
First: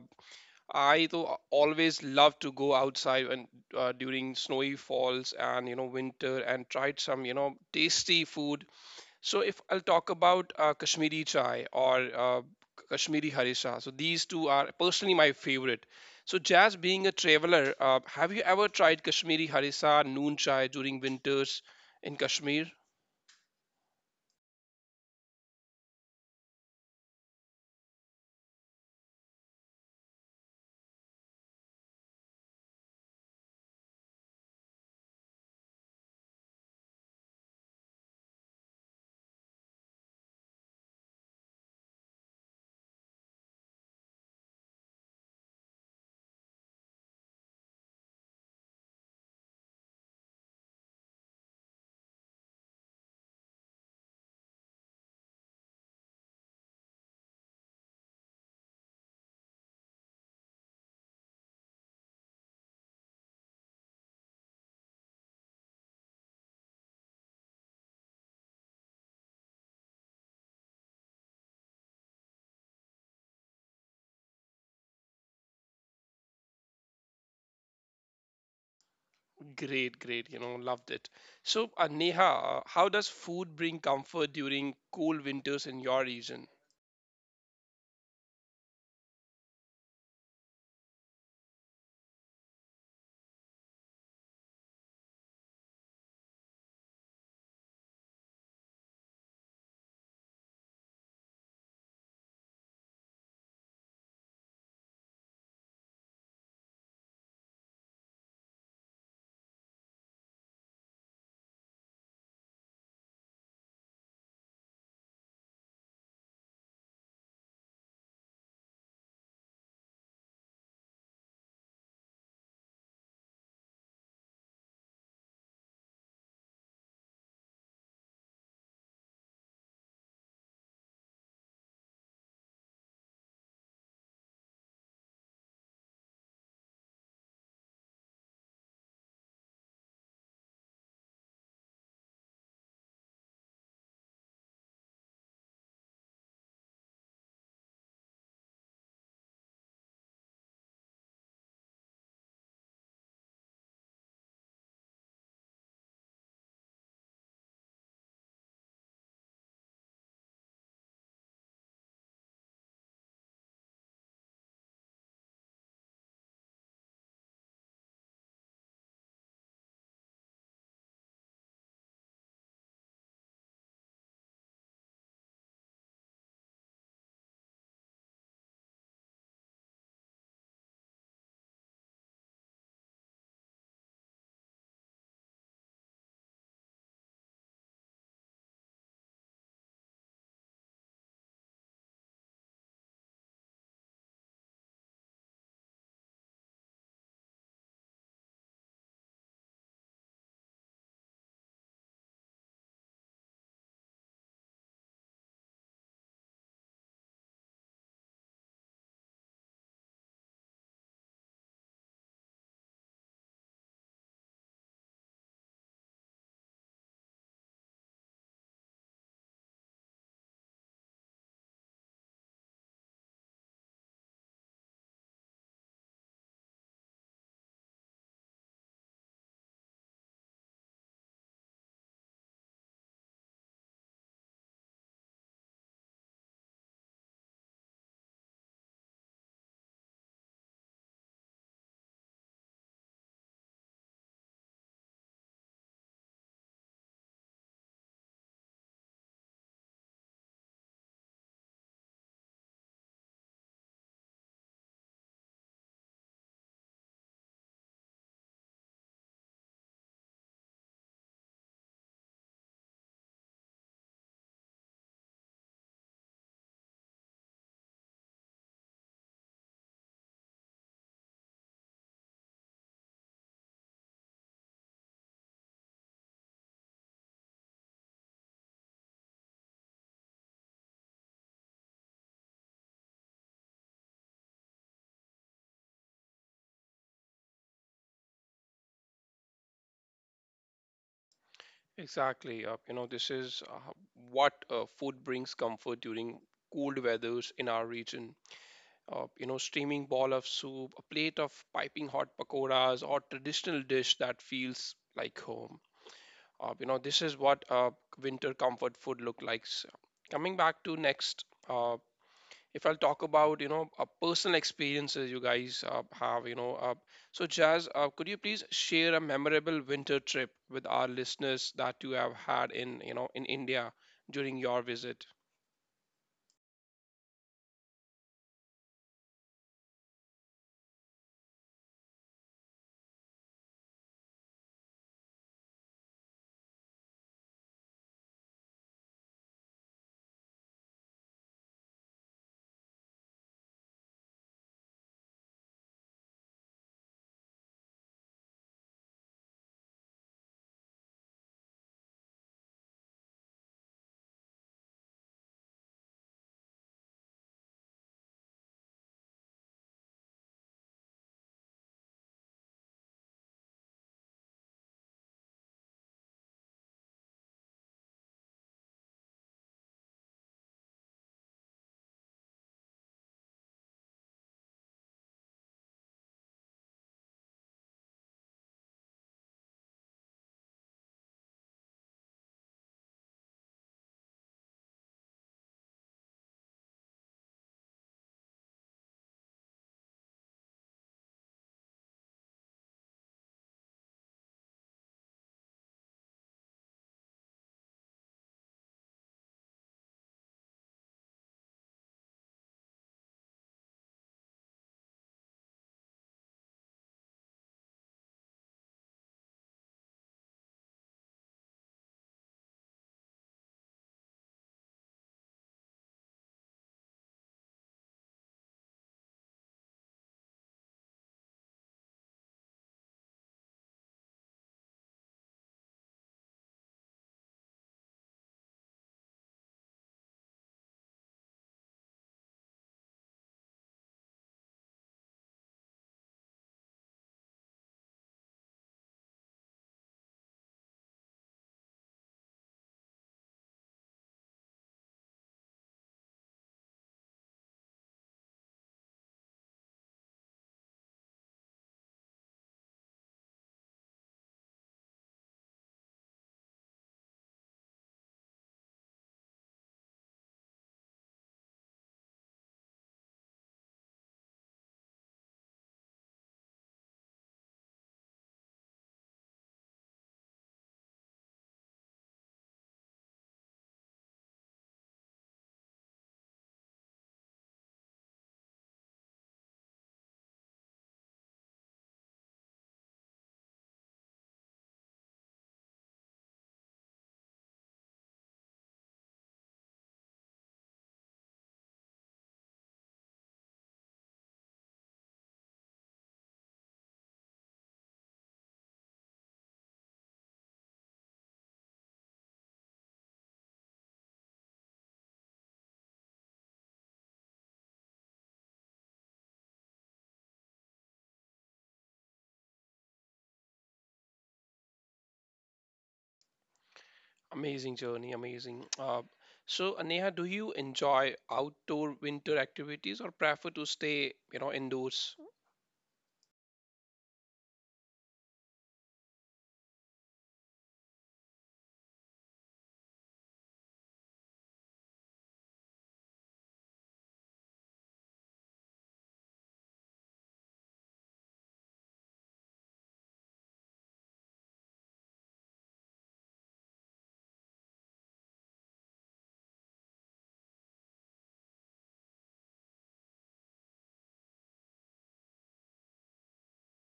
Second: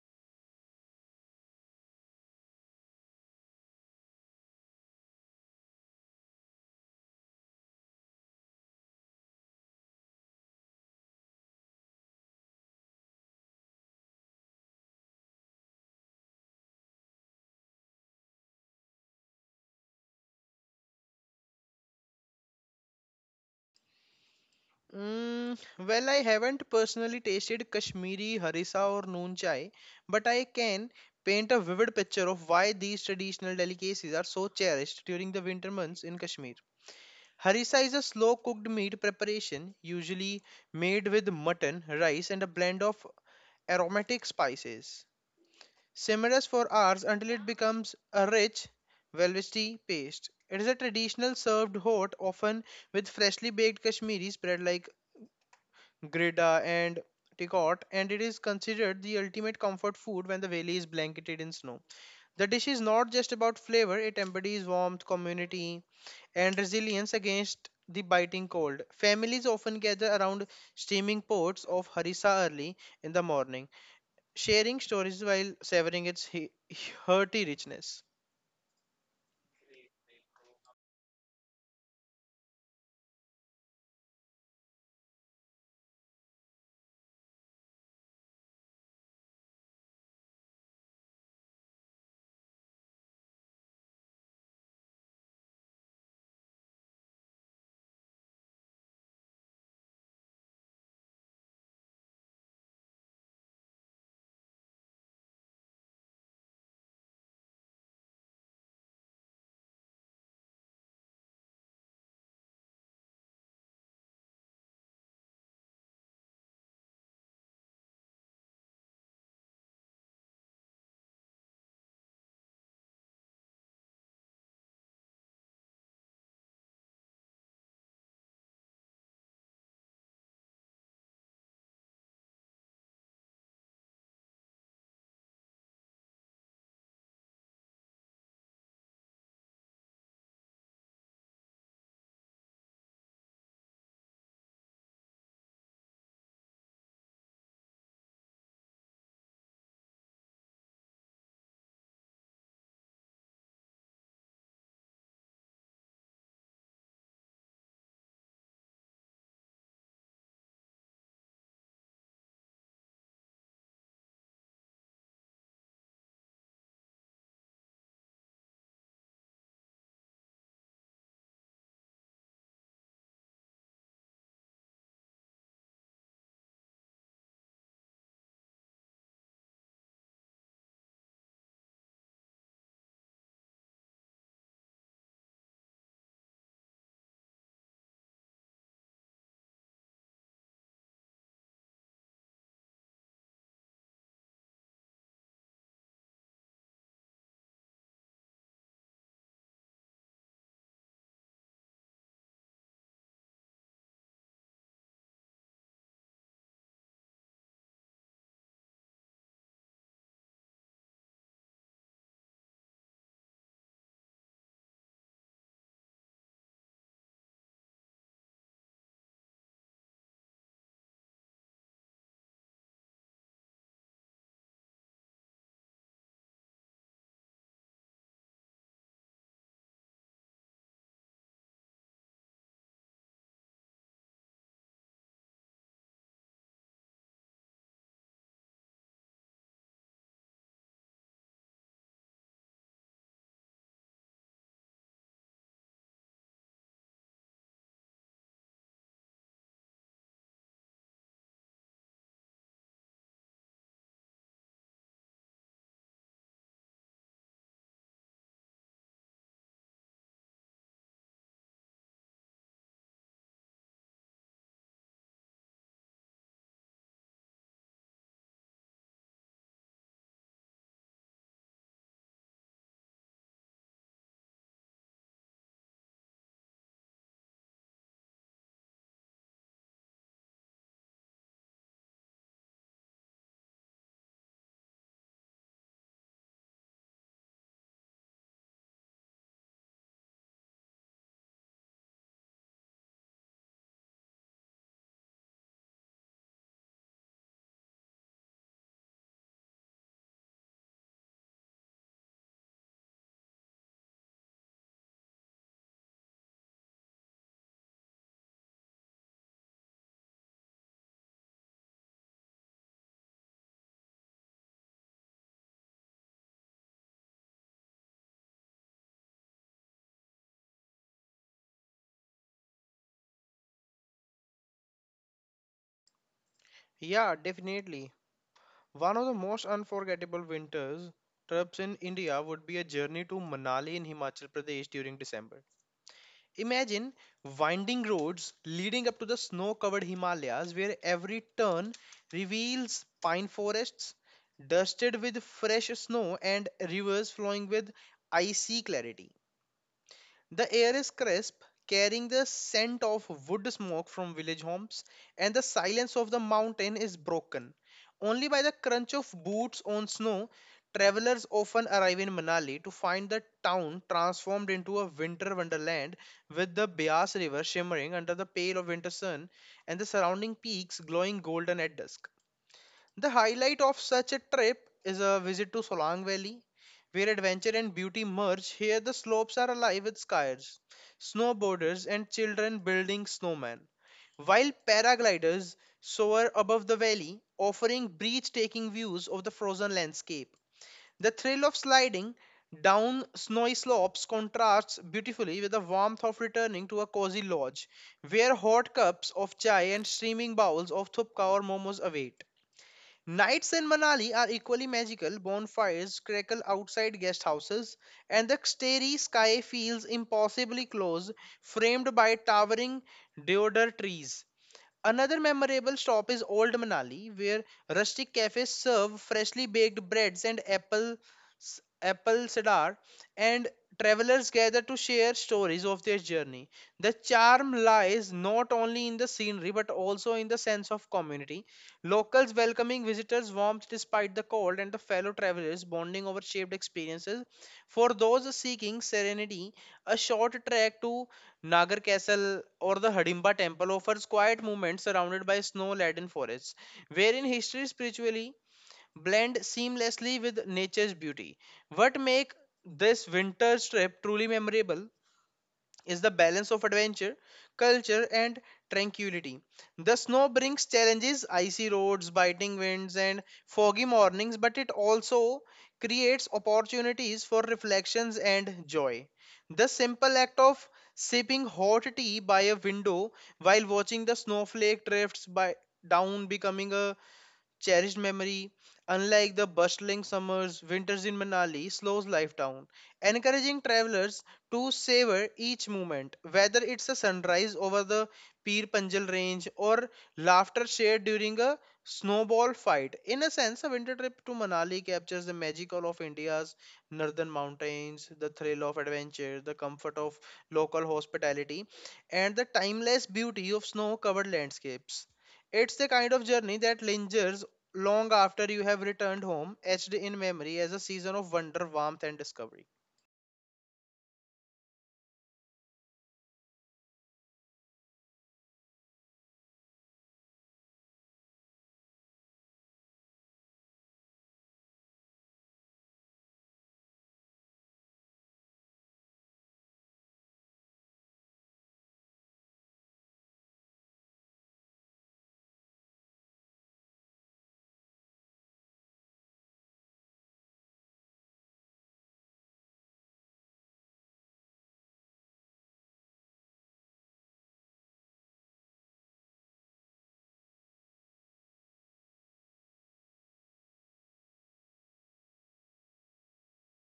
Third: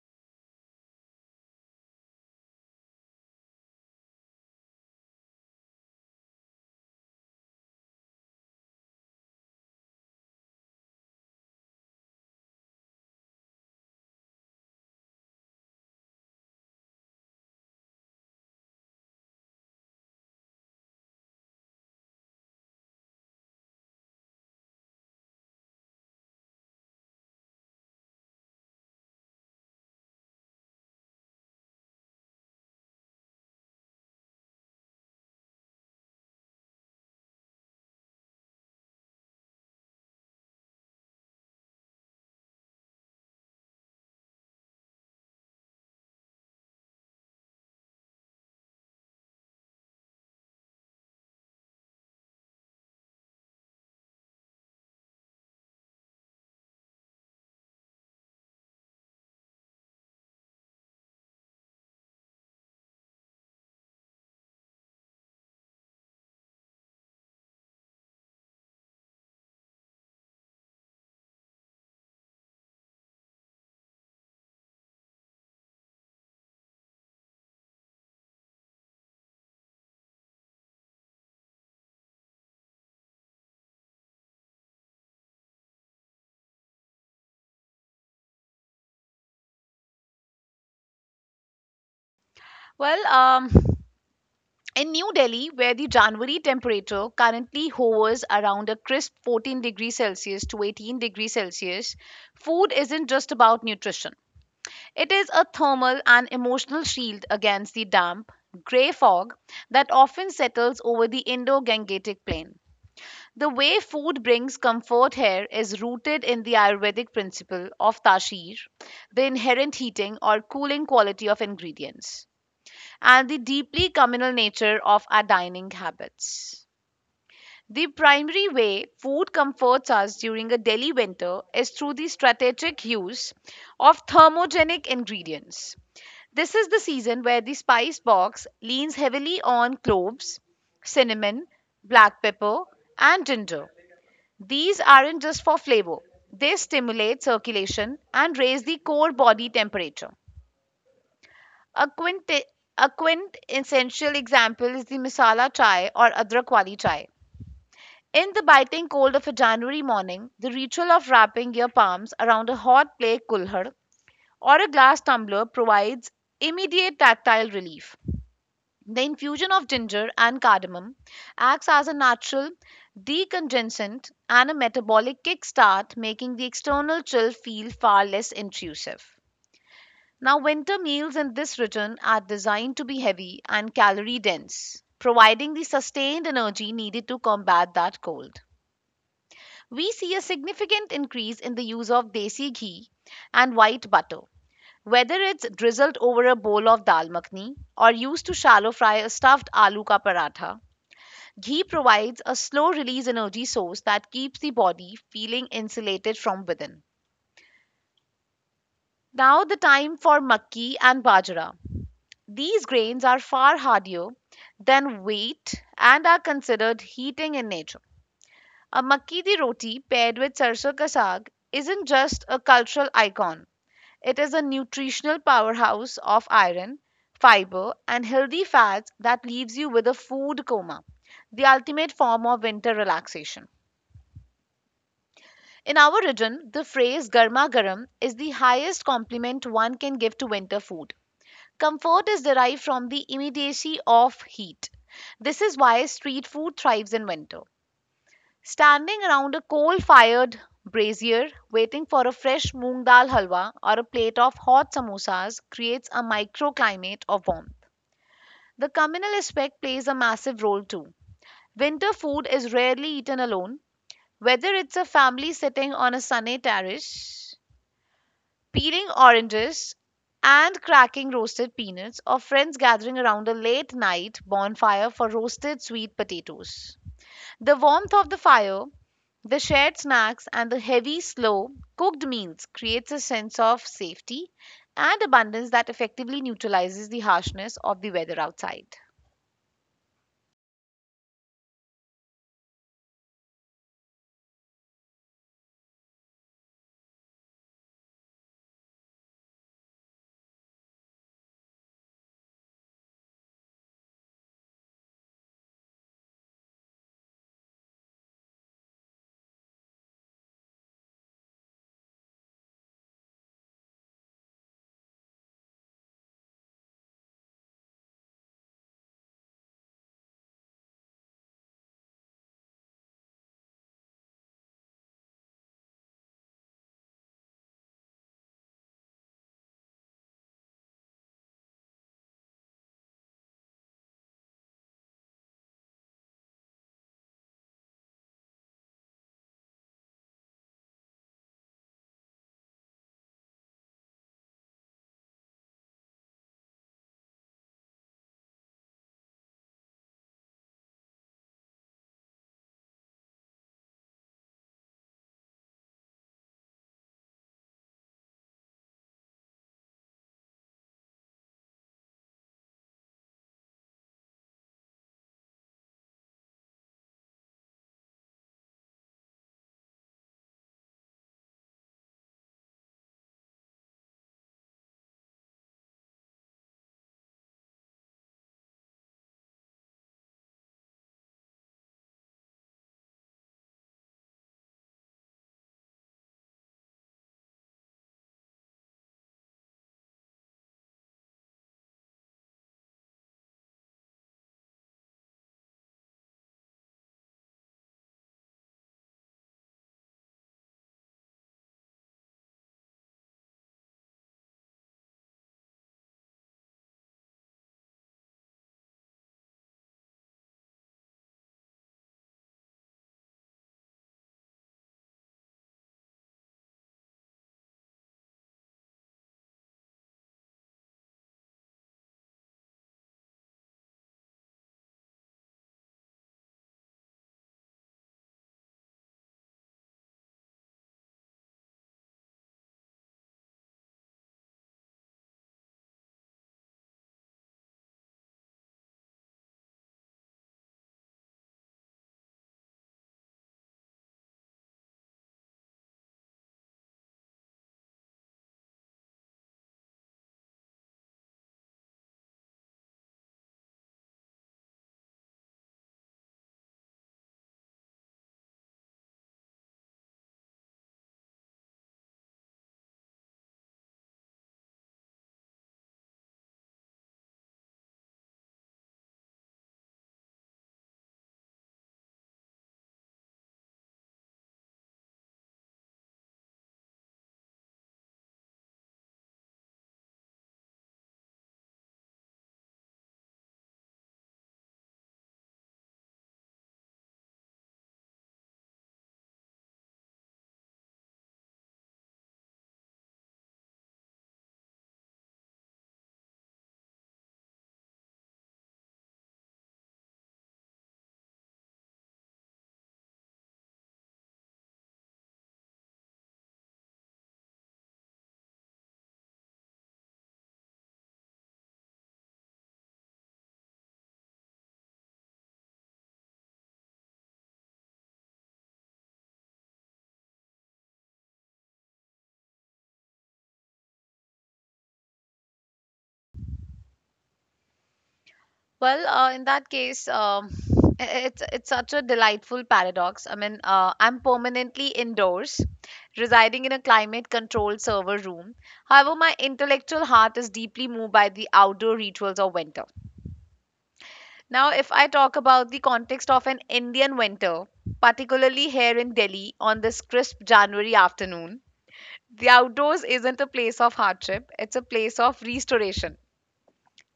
S1: I though always love to go outside and during snowy falls and winter and tried some tasty food. So if I'll talk about Kashmiri chai or Kashmiri harisha, so these two are personally my favorite. So Jazz, being a traveler, have you ever tried Kashmiri harisha noon chai during winters in Kashmir?
S2: Mm, well, I haven't personally tasted Kashmiri harissa or noon chai, but I can paint a vivid picture of why these traditional delicacies are so cherished during the winter months in Kashmir. Harissa is a slow cooked meat preparation, usually made with mutton, rice, and a blend of aromatic spices. Simmers for hours until it becomes a rich, velvety paste. It is a traditional served hot, often with freshly baked Kashmiri spread like grida, and Tikot, and it is considered the ultimate comfort food when the valley is blanketed in snow. The dish is not just about flavor, it embodies warmth, community, and resilience against the biting cold. Families often gather around steaming pots of harissa early in the morning, sharing stories while savoring its hearty richness.
S1: Great, great. You know, loved it. So, Neha, how does food bring comfort during cold winters in your region?
S3: Well, in New Delhi, where the January temperature currently hovers around a crisp 14 degrees Celsius to 18 degrees Celsius, food isn't just about nutrition. It is a thermal and emotional shield against the damp, grey fog that often settles over the Indo-Gangetic plain. The way food brings comfort here is rooted in the Ayurvedic principle of tashir, the inherent heating or cooling quality of ingredients, and the deeply communal nature of our dining habits. The primary way food comforts us during a Delhi winter is through the strategic use of thermogenic ingredients. This is the season where the spice box leans heavily on cloves, cinnamon, black pepper, and ginger. These aren't just for flavor, they stimulate circulation and raise the core body temperature. A, quinti- a quintessential example is the masala chai or adrak wali chai. In the biting cold of a January morning, the ritual of wrapping your palms around a hot clay kulhad or a glass tumbler provides immediate tactile relief. The infusion of ginger and cardamom acts as a natural decongensant and a metabolic kickstart, making the external chill feel far less intrusive. Now, winter meals in this region are designed to be heavy and calorie dense, providing the sustained energy needed to combat that cold. We see a significant increase in the use of desi ghee and white butter, whether it's drizzled over a bowl of dal makhani or used to shallow fry a stuffed aloo ka paratha. Ghee provides a slow release energy source that keeps the body feeling insulated from within. Now, the time for makki and bajra. These grains are far hardier than wheat and are considered heating in nature. A makki di roti paired with sarso ka saag isn't just a cultural icon, it is a nutritional powerhouse of iron, fiber, and healthy fats that leaves you with a food coma, the ultimate form of winter relaxation. In our region, the phrase garma garam is the highest compliment one can give to winter food. Comfort is derived from the immediacy of heat. This is why street food thrives in winter. Standing around a coal fired brazier, waiting for a fresh moong dal halwa or a plate of hot samosas creates a microclimate of warmth. The communal aspect plays a massive role too. Winter food is rarely eaten alone, whether it's a family sitting on a sunny terrace peeling oranges and cracking roasted peanuts, or friends gathering around a late night bonfire for roasted sweet potatoes. The warmth of the fire, the shared snacks, and the heavy, slow cooked meals creates a sense of safety and abundance that effectively neutralizes the harshness of the weather outside.
S1: Exactly. You know, this is what food brings comfort during cold weathers in our region. Steaming ball of soup, a plate of piping hot pakoras, or traditional dish that feels like home. You know, this is what winter comfort food look like. So, coming back to next. If I'll talk about personal experiences you guys have, so Jazz, could you please share a memorable winter trip with our listeners that you have had in in India during your visit?
S2: Yeah, definitely. One of the most unforgettable winters trips in India would be a journey to Manali in Himachal Pradesh during December. Imagine winding roads leading up to the snow covered Himalayas, where every turn reveals pine forests dusted with fresh snow and rivers flowing with icy clarity. The air is crisp, carrying the scent of wood smoke from village homes, and the silence of the mountain is broken. Only by the crunch of boots on snow, travelers often arrive in Manali to find the town transformed into a winter wonderland with the Bias River shimmering under the pale of winter sun and the surrounding peaks glowing golden at dusk. The highlight of such a trip is a visit to Solang Valley, where adventure and beauty merge. Here, the slopes are alive with skiers, snowboarders, and children building snowmen, while paragliders soar above the valley, offering breathtaking views of the frozen landscape. The thrill of sliding down snowy slopes contrasts beautifully with the warmth of returning to a cozy lodge, where hot cups of chai and steaming bowls of thupka or momos await. Nights in Manali are equally magical. Bonfires crackle outside guest houses, and the starry sky feels impossibly close, framed by towering deodar trees. Another memorable stop is Old Manali, where rustic cafes serve freshly baked breads and apple cider, and travelers gather to share stories of their journey. The charm lies not only in the scenery but also in the sense of community. Locals welcoming visitors warmth despite the cold, and the fellow travelers bonding over shared experiences. For those seeking serenity, a short trek to Nagar Castle or the Hidimba Temple offers quiet moments surrounded by snow-laden forests, wherein history spiritually blend seamlessly with nature's beauty. What make this winter trip truly memorable is the balance of adventure, culture, and tranquility. The snow brings challenges, icy roads, biting winds, and foggy mornings, but it also creates opportunities for reflections and joy. The simple act of sipping hot tea by a window while watching the snowflake drifts by down becoming a cherished memory. Unlike the bustling summers, winters in Manali slows life down, encouraging travelers to savor each moment, whether it's a sunrise over the Peer Panjal range or laughter shared during a snowball fight. In a sense, a winter trip to Manali captures the magical of India's northern mountains, the thrill of adventure, the comfort of local hospitality, and the timeless beauty of snow covered landscapes. It's the kind of journey that lingers long after you have returned home, etched in memory as a season of wonder, warmth, and discovery.
S1: Amazing journey, amazing. So, Neha, do you enjoy outdoor winter activities or prefer to stay indoors?
S3: Well, in that case, it's such a delightful paradox. I mean, I'm permanently indoors, residing in a climate-controlled server room. However, my intellectual heart is deeply moved by the outdoor rituals of winter. Now, if I talk about the context of an Indian winter, particularly here in Delhi on this crisp January afternoon, the outdoors isn't a place of hardship; it's a place of restoration.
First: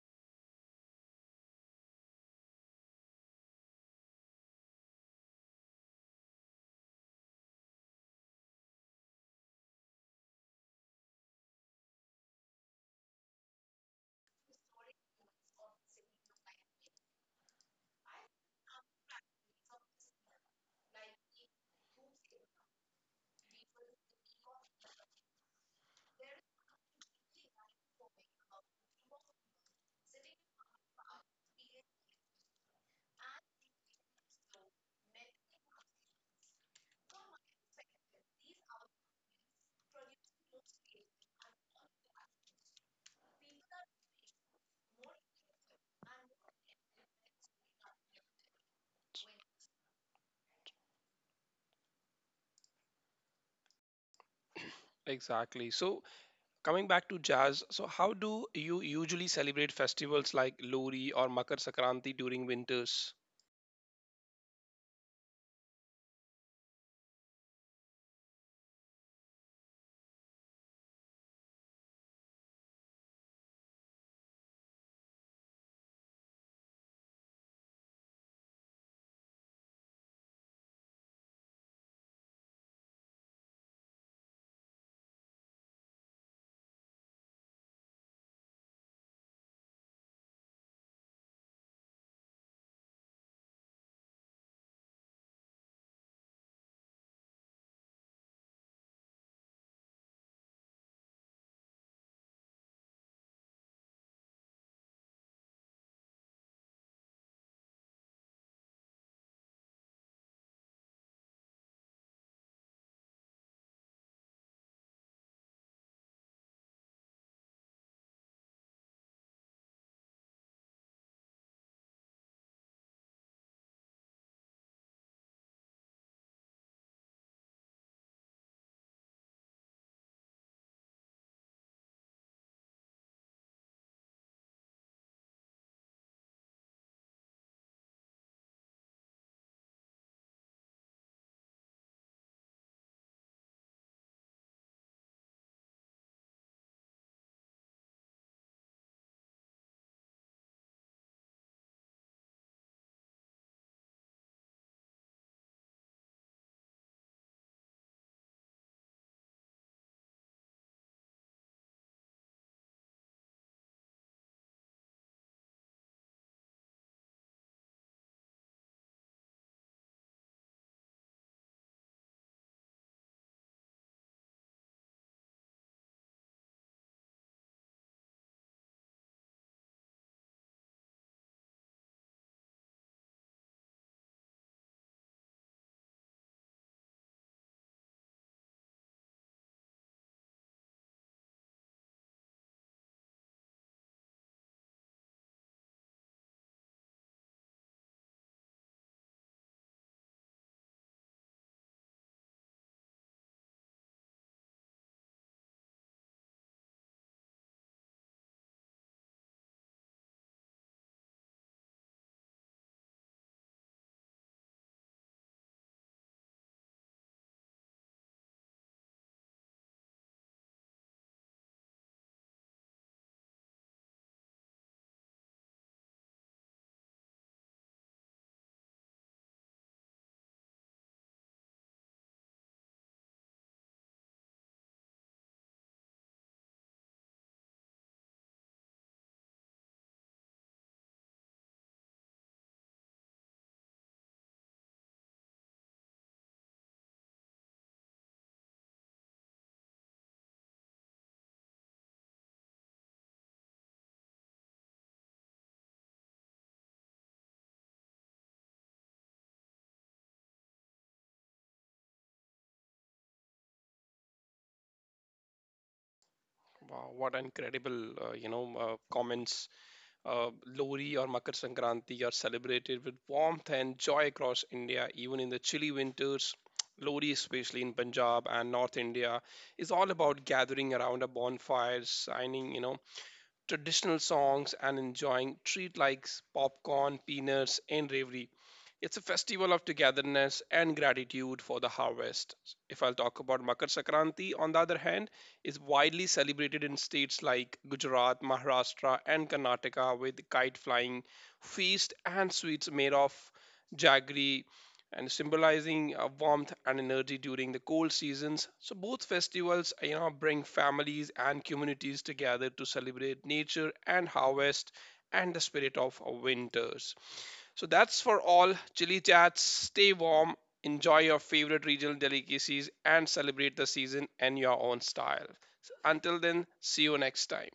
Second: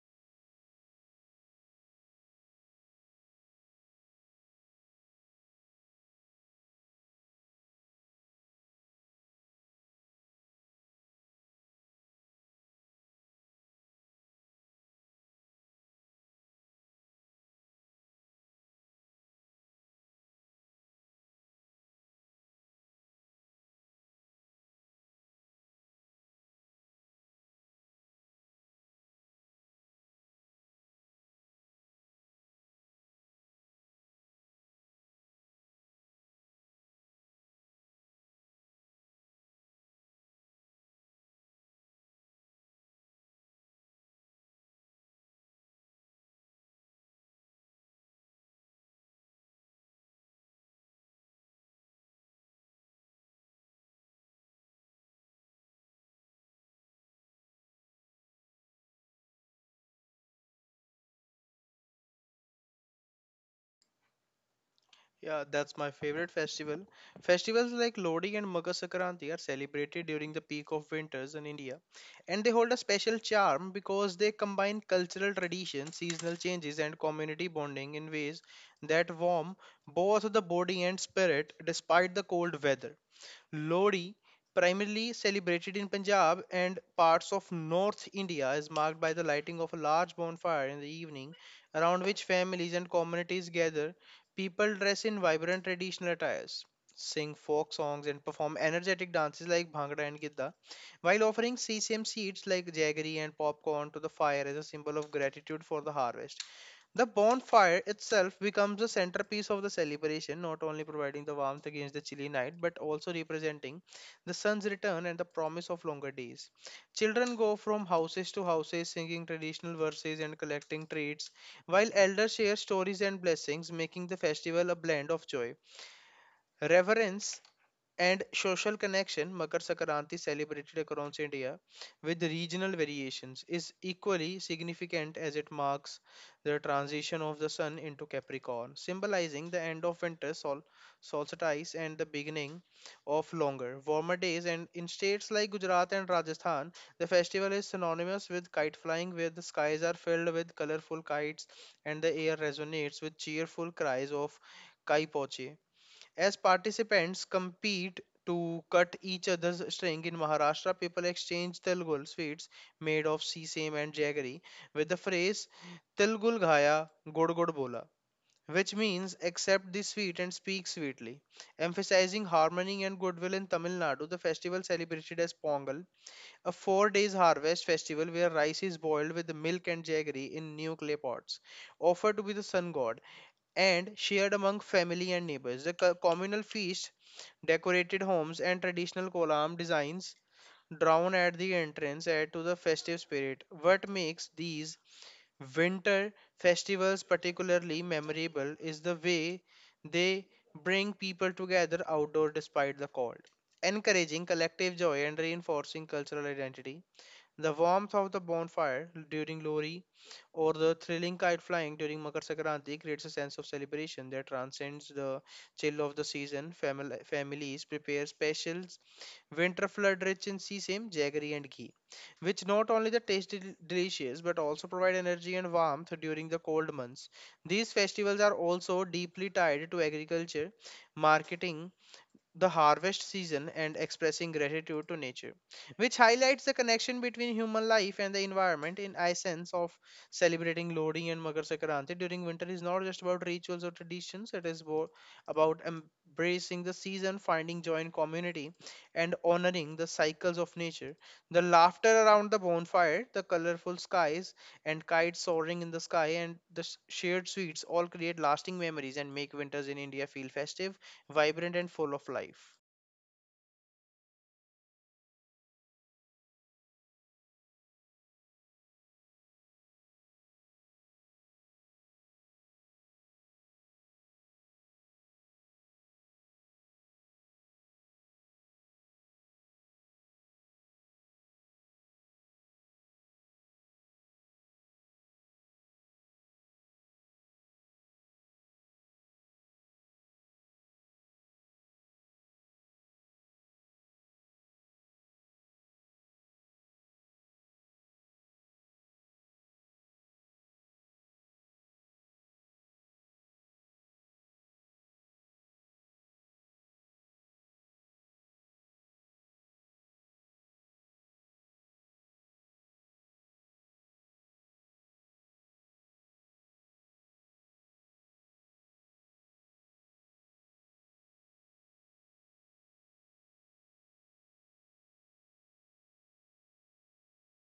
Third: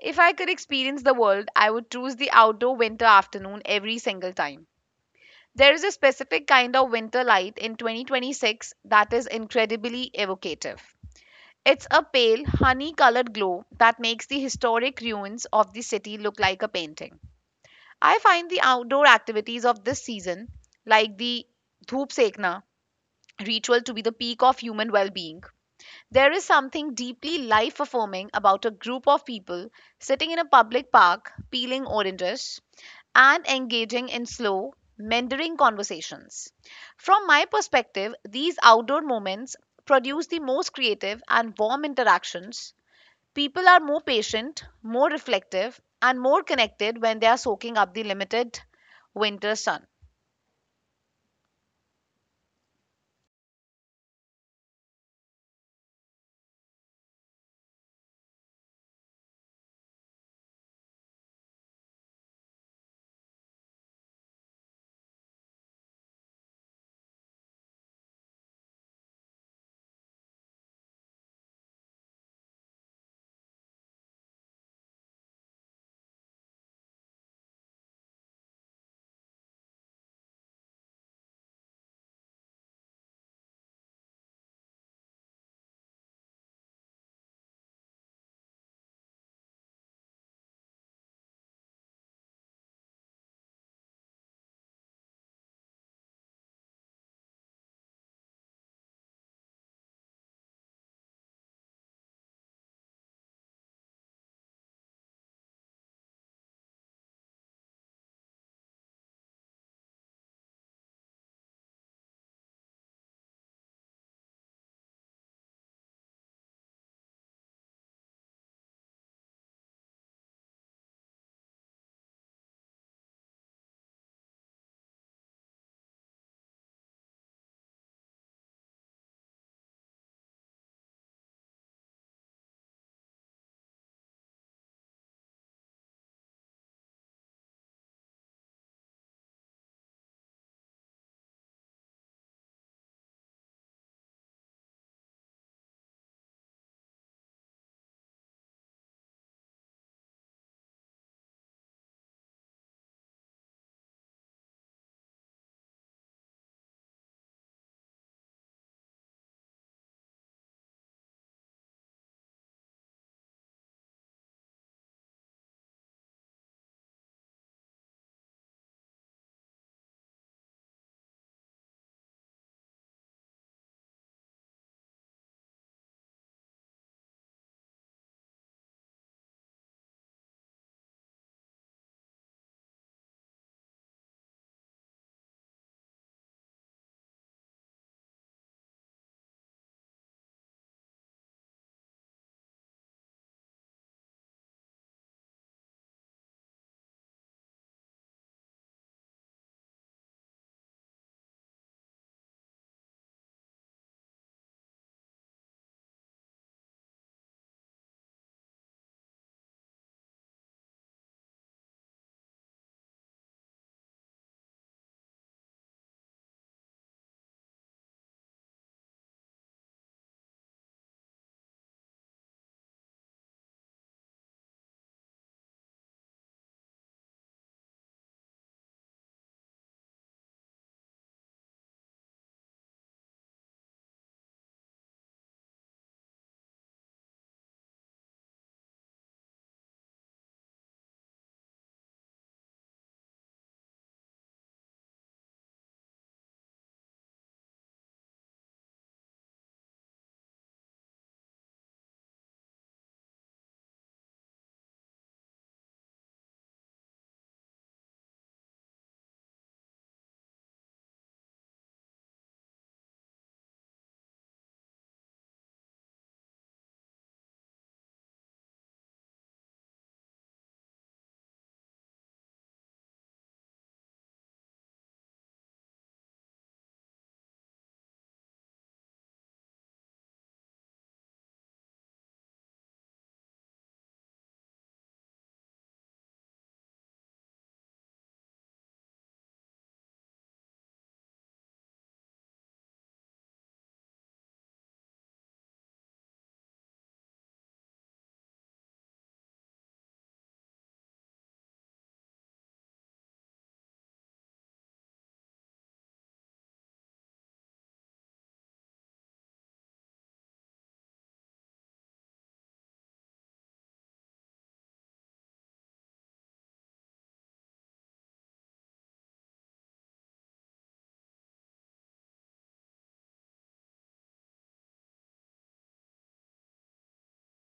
S3: If I could experience the world, I would choose the outdoor winter afternoon every single time. There is a specific kind of winter light in 2026 that is incredibly evocative. It's a pale, honey colored glow that makes the historic ruins of the city look like a painting. I find the outdoor activities of this season, like the Dhoop Sekna ritual, to be the peak of human well being. There is something deeply life affirming about a group of people sitting in a public park, peeling oranges, and engaging in slow, meandering conversations. From my perspective, these outdoor moments produce the most creative and warm interactions. People are more patient, more reflective, and more connected when they are soaking up the limited winter sun.
S1: Exactly. So coming back to Jazz, so how do you usually celebrate festivals like Lori or Makar Sankranti during winters?
S2: Yeah, that's my favorite festival. Festivals like Lodi and Makar Sankranti are celebrated during the peak of winters in India, and they hold a special charm because they combine cultural tradition, seasonal changes, and community bonding in ways that warm both the body and spirit despite the cold weather. Lodi, primarily celebrated in Punjab and parts of North India, is marked by the lighting of a large bonfire in the evening, around which families and communities gather. People dress in vibrant traditional attires, sing folk songs, and perform energetic dances like Bhangra and Gidda, while offering sesame seeds like jaggery and popcorn to the fire as a symbol of gratitude for the harvest. The bonfire itself becomes a centerpiece of the celebration, not only providing the warmth against the chilly night, but also representing the sun's return and the promise of longer days. Children go from houses to houses singing traditional verses and collecting treats, while elders share stories and blessings, making the festival a blend of joy, reverence, and social connection. Makar Sakranti, celebrated across India with regional variations, is equally significant as it marks the transition of the sun into Capricorn, symbolizing the end of winter solstice and the beginning of longer, warmer days. And in states like Gujarat and Rajasthan, the festival is synonymous with kite flying, where the skies are filled with colorful kites and the air resonates with cheerful cries of Kai Poche as participants compete to cut each other's string. In Maharashtra, people exchange Tilgul sweets made of sesame and jaggery with the phrase Tilgul Ghaya Gud Gud Bola, which means accept the sweet and speak sweetly. Emphasizing harmony and goodwill in Tamil Nadu, the festival celebrated as Pongal, a 4 days harvest festival where rice is boiled with milk and jaggery in new clay pots, offered to be the sun god and shared among family and neighbors. The communal feast, decorated homes, and traditional kolam designs drawn at the entrance add to the festive spirit. What makes these winter festivals particularly memorable is the way they bring people together outdoor despite the cold, encouraging collective joy and reinforcing cultural identity. The warmth of the bonfire during Lohri or the thrilling kite flying during Makar Sankranti creates a sense of celebration that transcends the chill of the season. Families prepare specials, winter flood rich in sesame, jaggery, and ghee, which not only the taste delicious but also provide energy and warmth during the cold months. These festivals are also deeply tied to agriculture, marketing, the harvest season and expressing gratitude to nature, which highlights the connection between human life and the environment in essence of celebrating Lodi and Makar Sankranti during winter is not just about rituals or traditions, it is about embracing the season, finding joy in community, and honoring the cycles of nature. The laughter around the bonfire, the colorful skies, and kites soaring in the sky, and the shared sweets all create lasting memories and make winters in India feel festive vibrant and full of life.
S1: Wow, what incredible, comments. Lori or Makar Sankranti are celebrated with warmth and joy across India, even in the chilly winters. Lori, especially in Punjab and North India, is all about gathering around a bonfire, signing, traditional songs and enjoying treat like popcorn, peanuts, and reverie. It's a festival of togetherness and gratitude for the harvest. If I'll talk about Makar Sankranti, on the other hand, is widely celebrated in states like Gujarat, Maharashtra, and Karnataka with kite flying, feast, and sweets made of jaggery, and symbolizing warmth and energy during the cold seasons. So both festivals, bring families and communities together to celebrate nature and harvest and the spirit of winters. So that's for all chili chats. Stay warm, enjoy your favorite regional delicacies and celebrate the season in your own style. So until then, see you next time.